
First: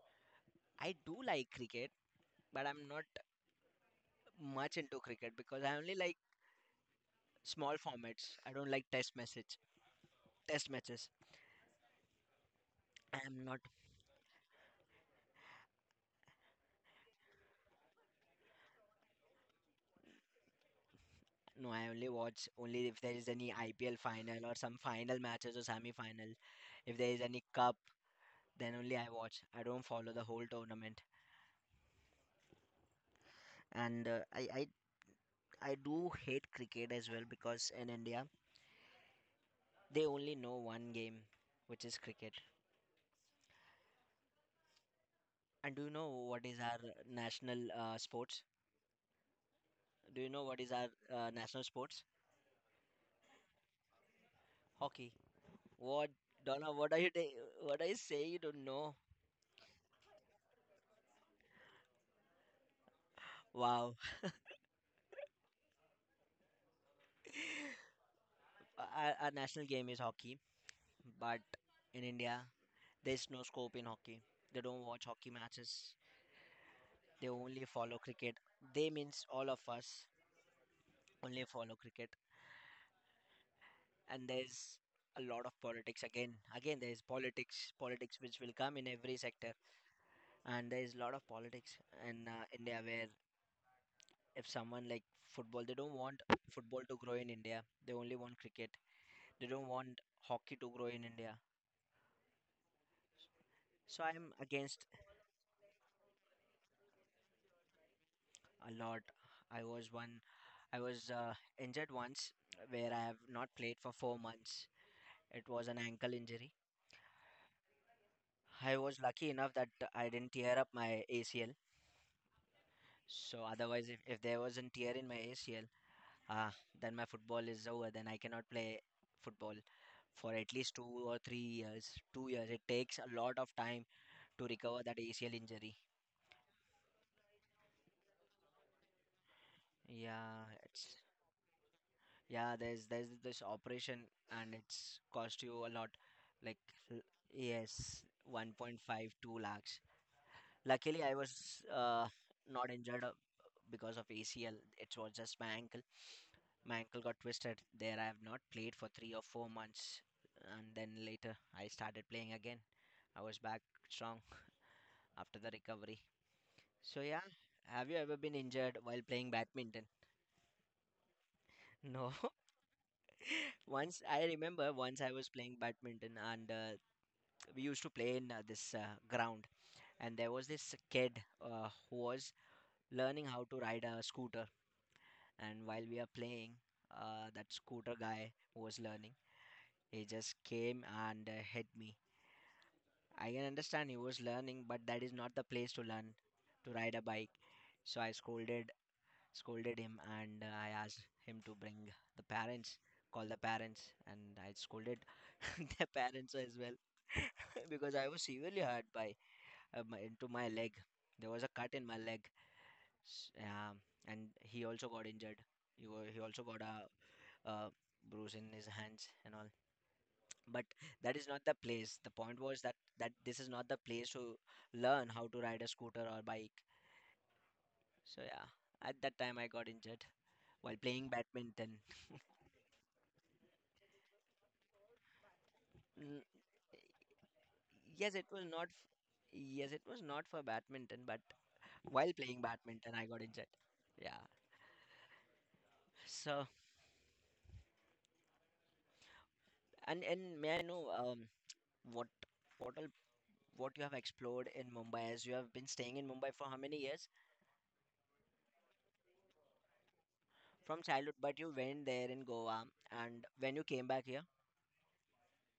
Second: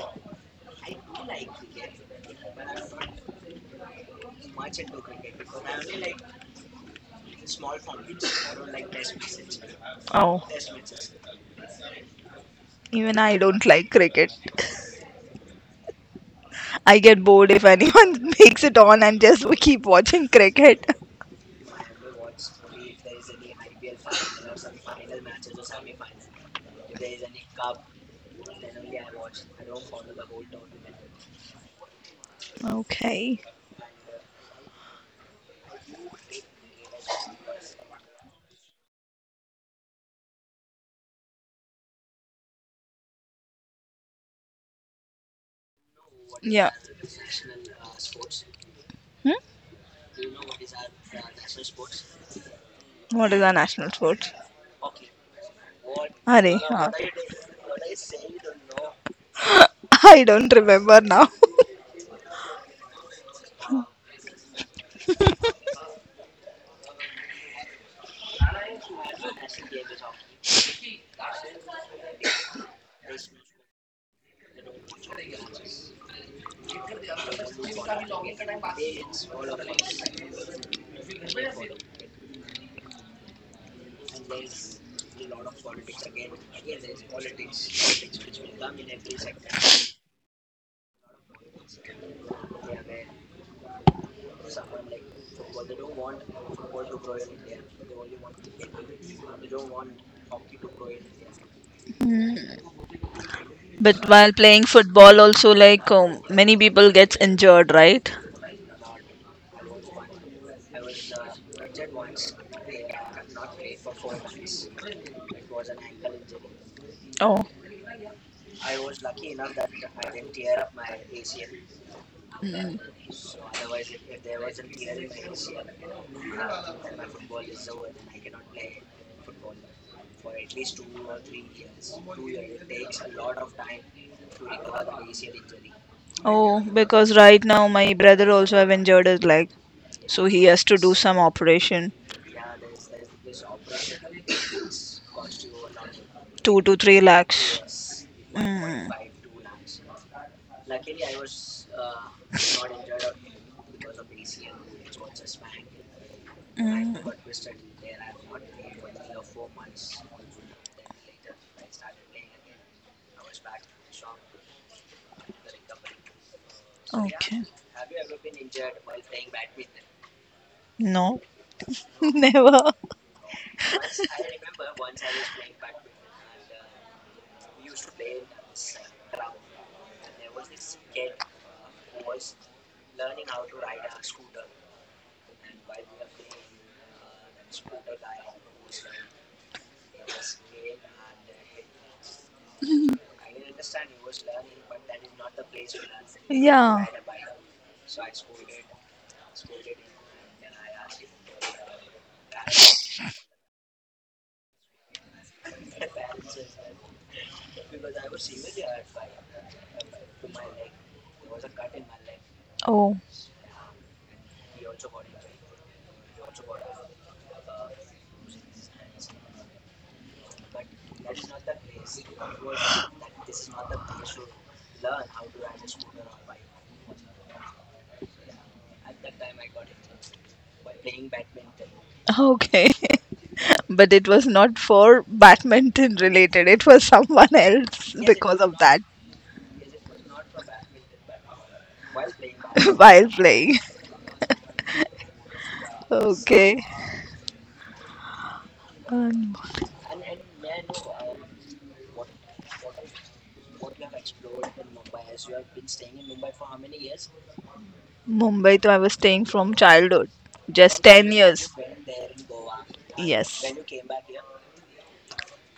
I do like cricket, but I'm not much into cricket because I only like small formats. I don't like test message. Oh. Test matches. Even I I am not. don't like cricket. I get bored if anyone makes it on and just keep watching cricket. No, I only watch only if there is any I P L final or some final matches or semi final. If there is any cup, then only I watch. I don't follow the whole tournament. Okay. And uh, I, I I do hate cricket as well because in India they only know one game, which is cricket. And do you know what is Yeah. our national uh, sports? Do you know what is our uh, national sports? What is our national sport? Hockey. What, Hurry. Donna? Huh. What are you ta- What are you saying? You don't know. I don't remember now. Wow, our, our national game is hockey, but in India, there's no scope in hockey. They don't watch hockey matches. They only follow cricket. They means all of us only follow cricket. And there's a lot of politics. Again, again, there's politics, politics which will come in every sector. And there's a lot of politics in uh, India where if someone like football, they don't want football to grow in India. They only want cricket. They don't want hockey to grow in India. Mm. So But while I'm playing against football, also like um, many people gets injured, right? a lot. I was one. I was uh, injured once, where I have not played for four months. It was an ankle injury. Oh. I was lucky enough that I didn't tear up my A C L. Mm. So otherwise, if, if there was a tear in my A C L, ah, then my football is over. Then I cannot play football for at least two or three years. Two years. It takes a lot of time to recover that A C L injury. Oh, because right now my brother also have injured his leg, so Yeah, he has to do it's, some operation, yeah, there's there's this operation and it's cost you a lot. Like two to three l- yes, lakhs. Mm. one point five two lakhs. Luckily, I was uh, not injured uh, because of A C L. It was just my ankle. My Mm. ankle got twisted. There, I have not played for three or four months, and then later I started playing again. I was back strong after the recovery. So yeah, Okay. have you ever been injured while playing badminton? No, No. never. Once I remember, once I was playing badminton and uh, we used to play in uh, this uh, ground and there was this kid uh, who was learning how to ride a scooter, and while we are playing, uh, that scooter guy who was learning, he just came and uh, hit me. I can understand he was learning, but that is not the place to learn to Yeah. ride a bike. So I scolded scolded him and uh, I asked him to bring the parents, call the parents, and I scolded their parents as well because I was severely hurt by uh, my- into my leg. There was a cut in my leg. Oh, S- um, and he also got injured. He wa- he also got a a bruise in his hands and all. But that is not the place. The point was that that this is not the place to learn how to ride a scooter or bike. So yeah, at that time I got injured while playing badminton. okay. But it was not for badminton Mm, related, it was someone else yes, it because was of not. that f- Yes, it was not for badminton, but while playing badminton, I while got injured. playing. Yeah. So, Okay. Um, and and may I know um what what what you have explored in Mumbai, as you have been staying in Mumbai for how many years? Mumbai, to I was staying from childhood, just From ten childhood, but years. you went there in Goa, and Yes. when you came back here,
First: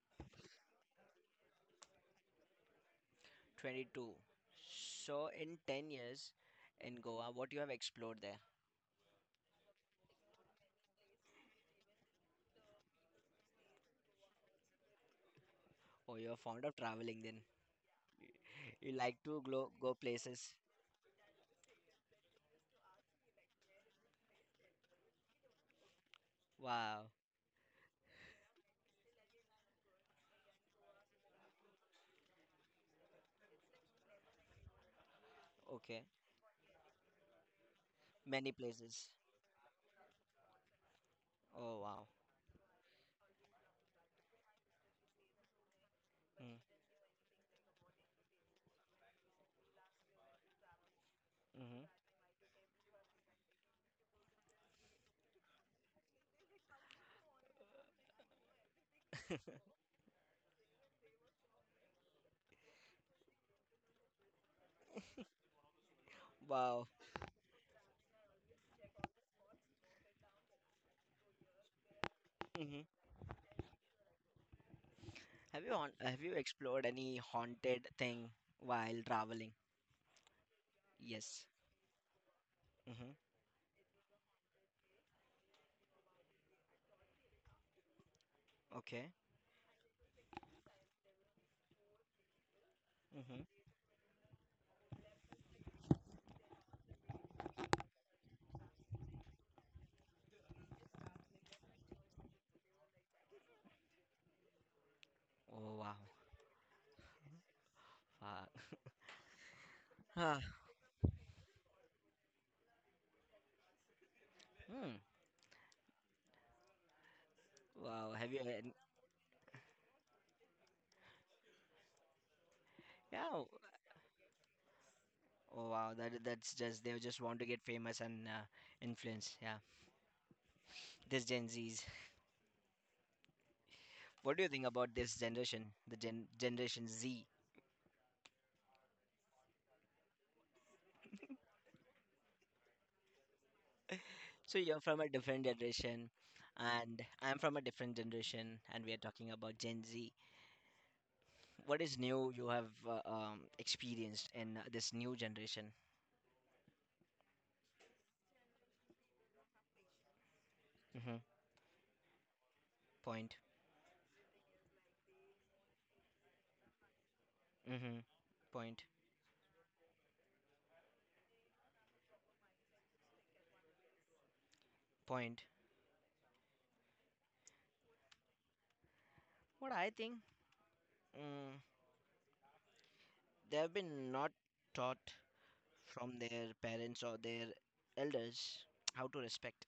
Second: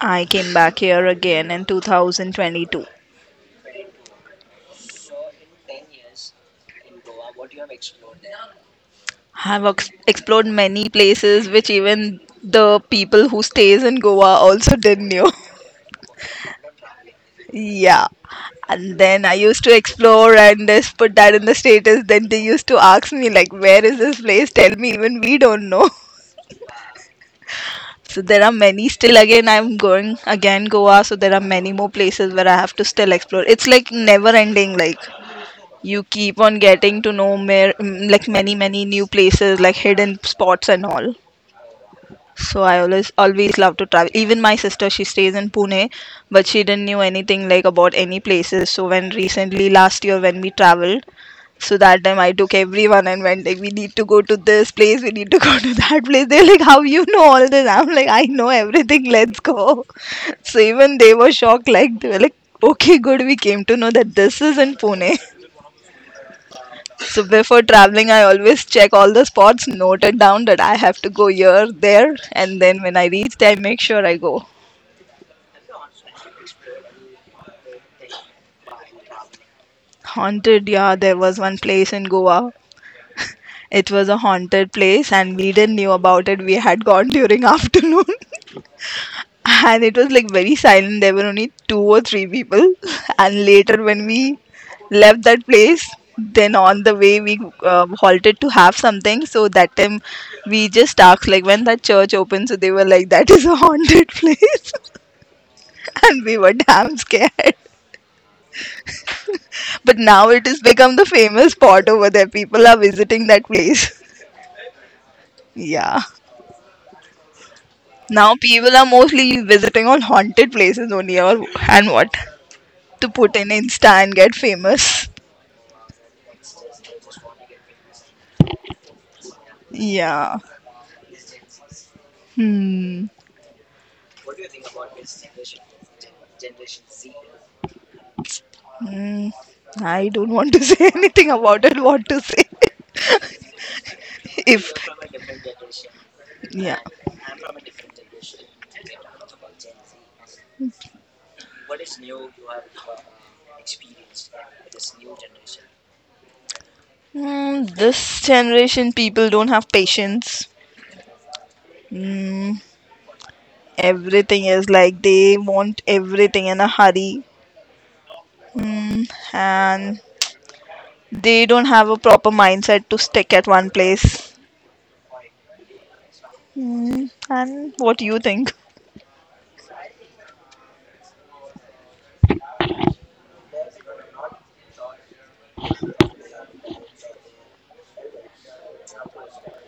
I came back here again in two thousand twenty-two. 22. So in ten years in Goa, what you have explored there? Have ex- explored many places which even the people who stays in Goa also didn't know. Oh, you're fond of traveling then. Yeah. You And like then I to used go, to go explore places. and just put that in the status. Then they used to ask me like, where is this place? Tell me, even we don't know. Wow. So there are many still again I'm going again Goa, so there are many more places where I have to still explore. It's like never ending, like you Okay. keep on getting to know mer- mm, like Many many many new places. places like hidden spots and all. Oh, wow. So I always always love to travel. Even my sister, she stays in Pune, but Mm, she didn't know anything like about any places. So when recently last year when we traveled, so hmm. that time I took everyone and went like we need to go to this place, we need to go to that place. They're like, how you know all this? I'm like, I know everything, let's go. So even they were shocked, like they were like, okay, good, we came to know that this is in Pune. Wow. So before traveling, I always check all the spots noted down that I have to go here, there, and then Hmm. when I reach there, I make sure I go. Have you haunt, have you explored any haunted thing while traveling? Haunted, yeah, there was Yes. one place in Goa. Mm-hmm. It was a haunted place, and we didn't knew about it. We had gone during afternoon. Okay. And it was like very silent. There were only two or three people. Mm-hmm. And later, when we left that place, then on the way we uh, halted to have something. So that time we just asked like when that church opened. So they were like that is a haunted place, Oh wow. and we were damn scared. Wow. But now Huh. it has become the famous spot over there. People are visiting that place. Hmm. Yeah. Wow. Have Now you? uh, people are mostly visiting on haunted places only or and what to Yeah. put in Insta and get famous. Oh, wow. That that's just, they just want to get famous and uh, influence. Yeah. Yeah. This Gen Zs. Hmm. What do you think about this generation? The gen Generation Z. Hmm. I don't want to say anything about it. What to say? So If you're from a different generation, yeah. and I'm from a different generation, and we are talking about Gen Z. What is new you have uh, um, experienced in uh, this new generation? Hmm. This generation people don't have patience. Mm-hmm. Hmm. Point. Everything is like they want everything in a hurry. Mm-hmm. Point. Hmm. And they don't have a proper mindset to stick at one place. Point. Hmm. And what do you think? What I think, mm, they have been not taught from their parents or their elders how to respect.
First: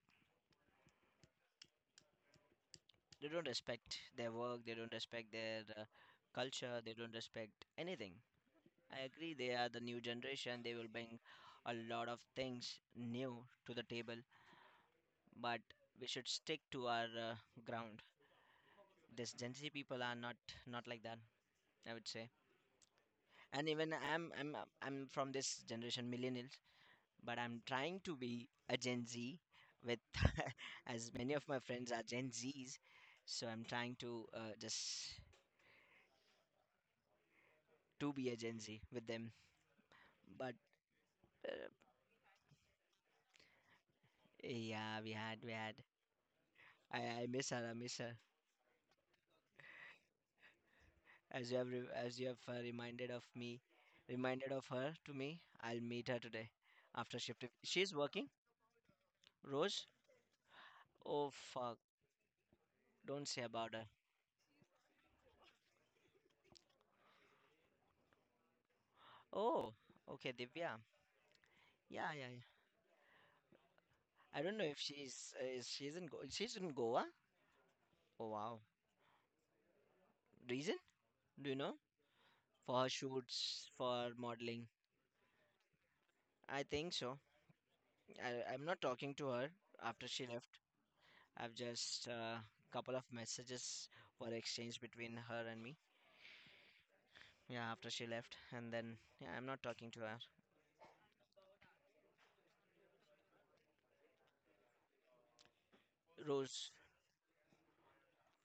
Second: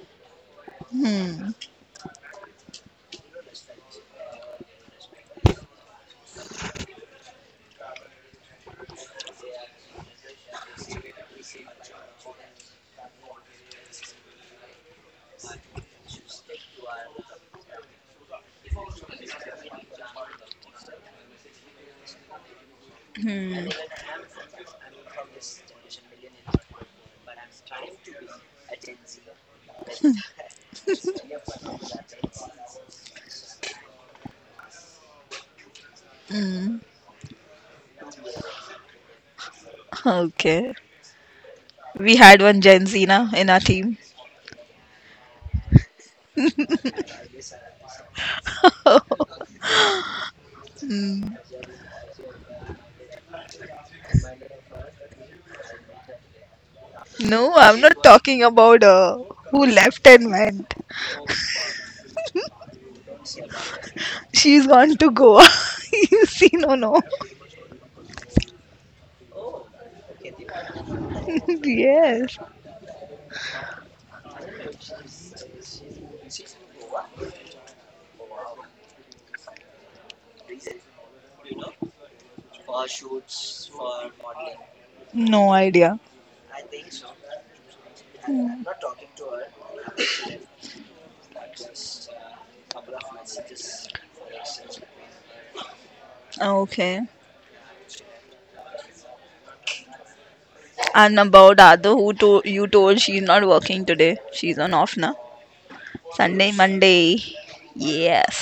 Hmm. They don't respect their work, they don't respect their uh, culture, they don't respect anything. I agree, they are the new generation, they will bring a lot of things new to the table, but we should stick to our uh, ground. This Gen Z people are not not like that, I would say. And even I'm I'm I'm from this generation millennials, but I'm trying to be a Gen Z with, as many of my friends are Gen Zs, so I'm trying to uh, just to be a Gen Z with them. But Okay. uh, We had one Gen Z na in our team. yeah, we had we had. I, I miss her. I miss her. As you have re- as you have uh, reminded of me, reminded of her to me. I'll meet her today after shift. If No, I'm she's not working. talking about uh, who Rose. left and went. Oh fuck! Don't say about her. She's gone to Goa. You see, no, no. Oh, okay, Divya. Yeah, yeah, yeah. Yes. I don't know if she's uh, is she's in Go- she's in Goa. Oh wow. Reason? Do you know? For her shoots, for modeling. No idea. I think so. I, I'm not talking to her after she left. I've just uh, couple of messages were exchanged between her and me. Ah, okay. Yeah, after she left, and then yeah, I'm not talking to her. And about Adu, who to- you told she's not working today. She's on off now. Sunday, Rose, Monday. Yes.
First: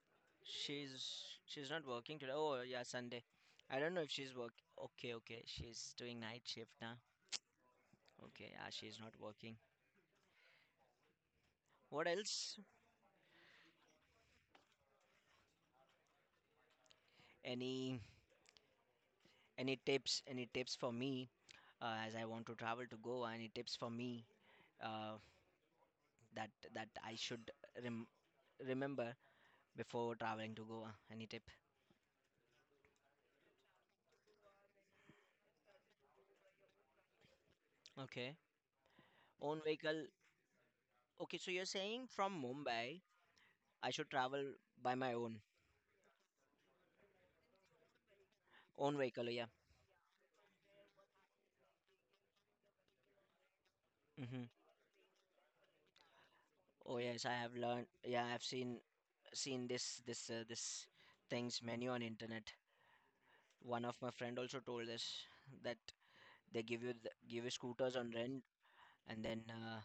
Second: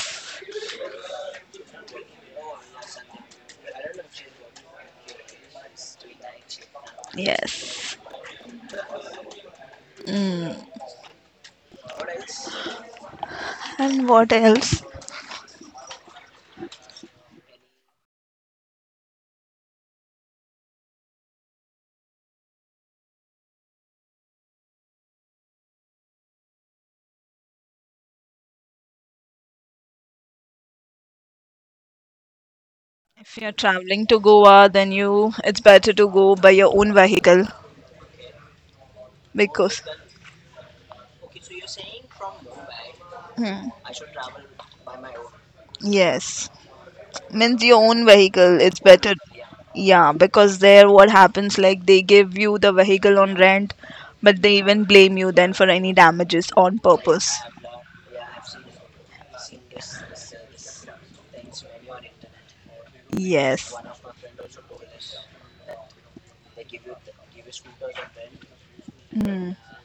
she's she's not working today. Oh yeah, Sunday. I don't know if she's work. Okay, okay, she's doing night shift now. Yes. Okay, yeah, she's not working. Mm. What else? And what else? Any any tips? Any tips for me uh, as I want to travel to Goa. Any tips for me uh, that that I should rem- remember before traveling to Goa? Any tip? If you're traveling to Goa, then you it's better to go by your own vehicle Okay. Own because. vehicle. Okay, so you're saying from Mumbai, Hmm. I should travel by my own Yes. Means your own vehicle it's own better. vehicle. Yeah. Yeah, because there what happens like they give you the vehicle on rent, but Mm-hmm. they even blame you then for any damages on Oh yes, purpose. I have learned. Yeah, I've seen seen this this uh, this things many on internet. Yes. One of my friend also told us that they give you the, give you scooters on rent, and then Hmm. uh,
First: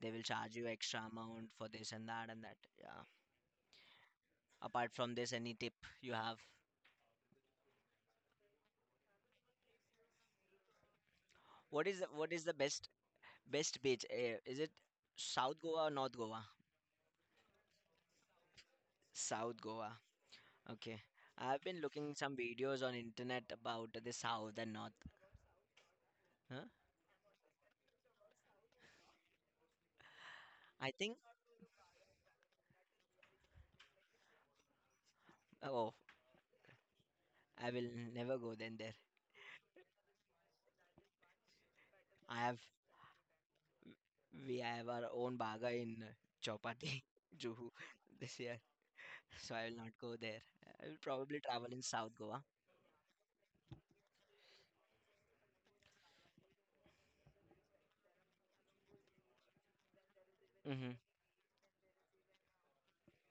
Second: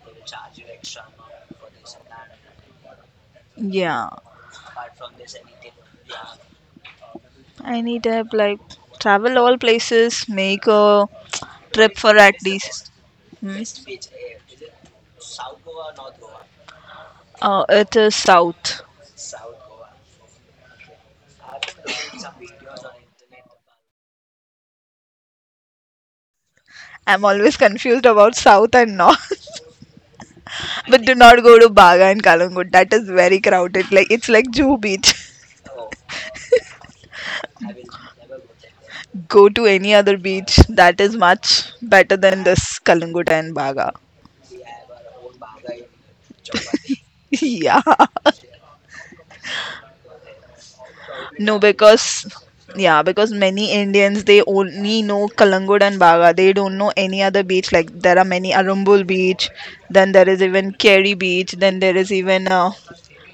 they will charge you extra amount for this and that and that. Yeah. Yeah, Apart from this, any tip you have? I need to like travel all places, make a What trip is the, for what at is the best least. Hmm? best beach? Eh, is it South Goa or North Goa? Uh, it is south. South Goa. Okay. I've been looking some videos on internet about the South and North. Huh? I'm always confused about south and north. I But do think, not go to Baga and Kalangut. That is very crowded. Like it's like Juhu Beach. oh, I will never go then there. Go to any other beach that is much better I than have this Kalangut and Baga. We have our own baga in uh, Chowpatty, Juhu Yeah. this year, so I will not go there. I will probably No, travel in because South Goa. yeah, because many Indians they only know Kalangut and Baga. They don't know any other beach. Like there are many Arumbul beach, then there is even Mm-hmm. Kerry beach, then there is even uh,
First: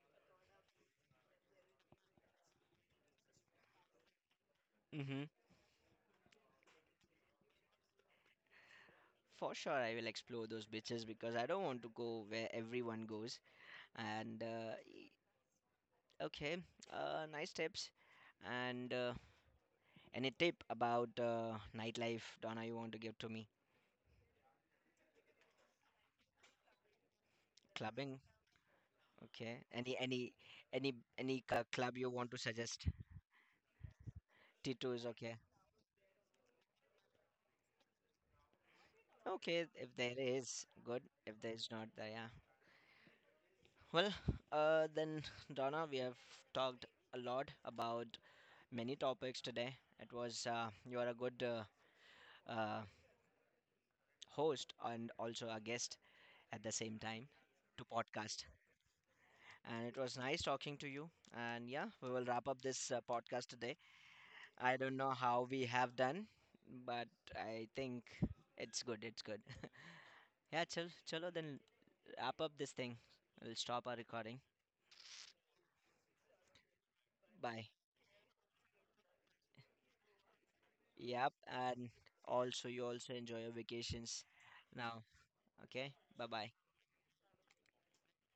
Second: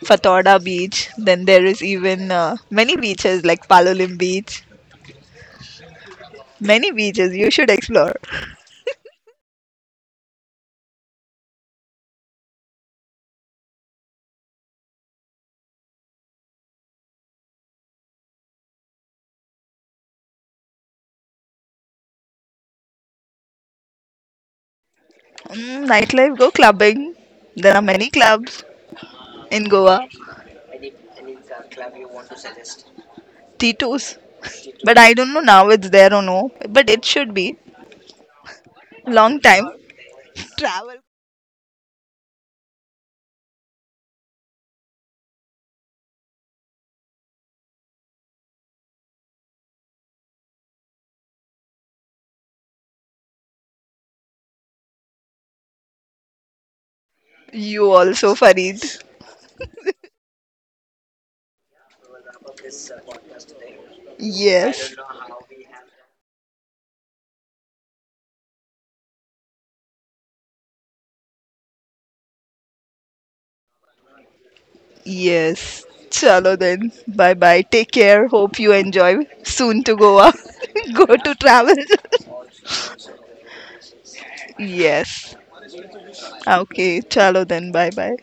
Fatorda beach, then there is even uh, many beaches like Palolim beach. Mm-hmm. Many beaches you should explore. For sure, I will explore those beaches because I don't want to go where everyone goes. And uh, y- okay, uh, nice tips. And uh, any tip about uh, nightlife, Donna? You want to give to me? Mm, nightlife, go clubbing. There are many Clubbing, clubs in okay. Any Goa. any any any uh, club you want to suggest? Tito's, T two but is I don't okay. know now it's there or no. But it should be. Long Okay, time. if there is, Travel. good. If there is not, then yeah. Well, uh, then Donna, we have talked a lot about many topics today. It was uh, you are a good uh, uh, host and also a guest at the same time to You also, podcast. Farid. And it was nice talking to you. And yeah, we will wrap up this uh, podcast today. I don't Yes. know how we have done, but I think it's good. It's good. Yeah, chal, chalo, then wrap up this thing. We'll stop our recording. Yes. Chalo then. Bye bye. Bye. Take care. Hope you enjoy. Soon to Goa. Go Yep. to travel. And also, you also enjoy your vacations now. Yes. Okay. Bye bye. Okay. Chalo then. Bye bye.